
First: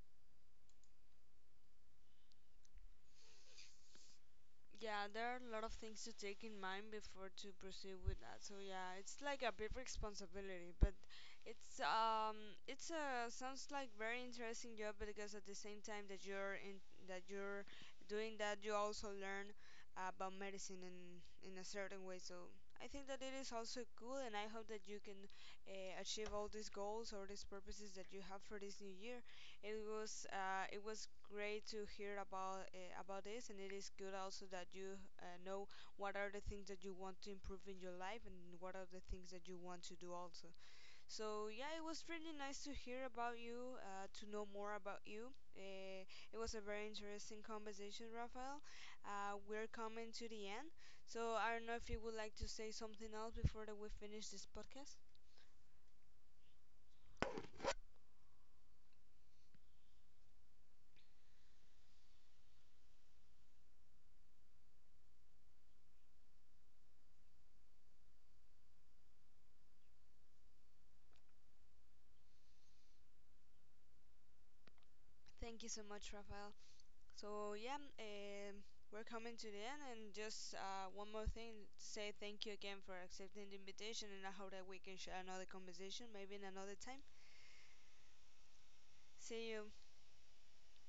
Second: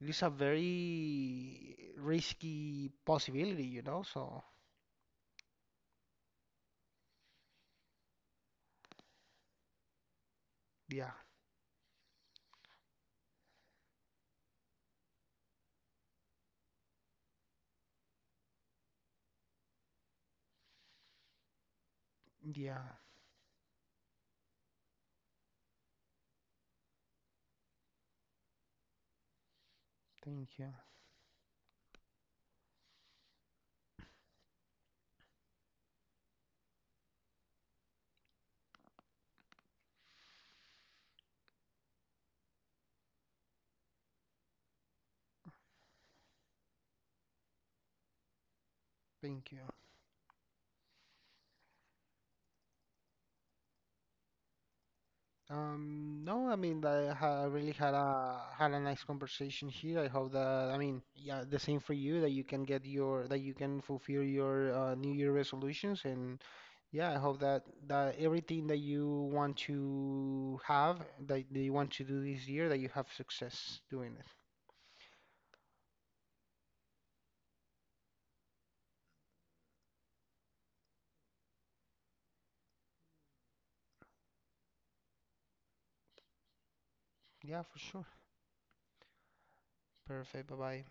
Speaker 2: it is a very risky possibility, you know? So,
Speaker 1: Yeah, there are a lot of things to take in mind before to proceed with that. So yeah, it's like a big responsibility, but
Speaker 2: yeah,
Speaker 1: it's um it's a sounds like very interesting job, because at the same time that you're in that you're doing that, you also learn about medicine in a certain way. So I
Speaker 2: yeah.
Speaker 1: think that it is also cool, and I hope that you can achieve all these goals or these purposes that you have for this new year.
Speaker 2: Thank you.
Speaker 1: It was great to hear about this, and it is good also that you know what are the things that you want to improve in your life, and what are the things that you want to do also. So yeah, it was really nice to hear about you, to know more about you. It was a very interesting conversation, Rafael.
Speaker 2: Thank you.
Speaker 1: We're coming to the end, so I don't know if you would like to say something else before that we finish this podcast.
Speaker 2: No, I mean, I ha really had a nice conversation here. I hope that, I mean, yeah, the same for you, that you can get your, that you can fulfill your New Year resolutions, and yeah, I hope that everything that you want to have, that, that you want to do this year, that you have success doing it.
Speaker 1: Thank you so much, Rafael. So yeah, we're coming to the end, and just one more thing, say thank you again for accepting the invitation, and I hope that we can share another conversation maybe in another time.
Speaker 2: Yeah, for sure.
Speaker 1: See you.
Speaker 2: Perfect. Bye bye.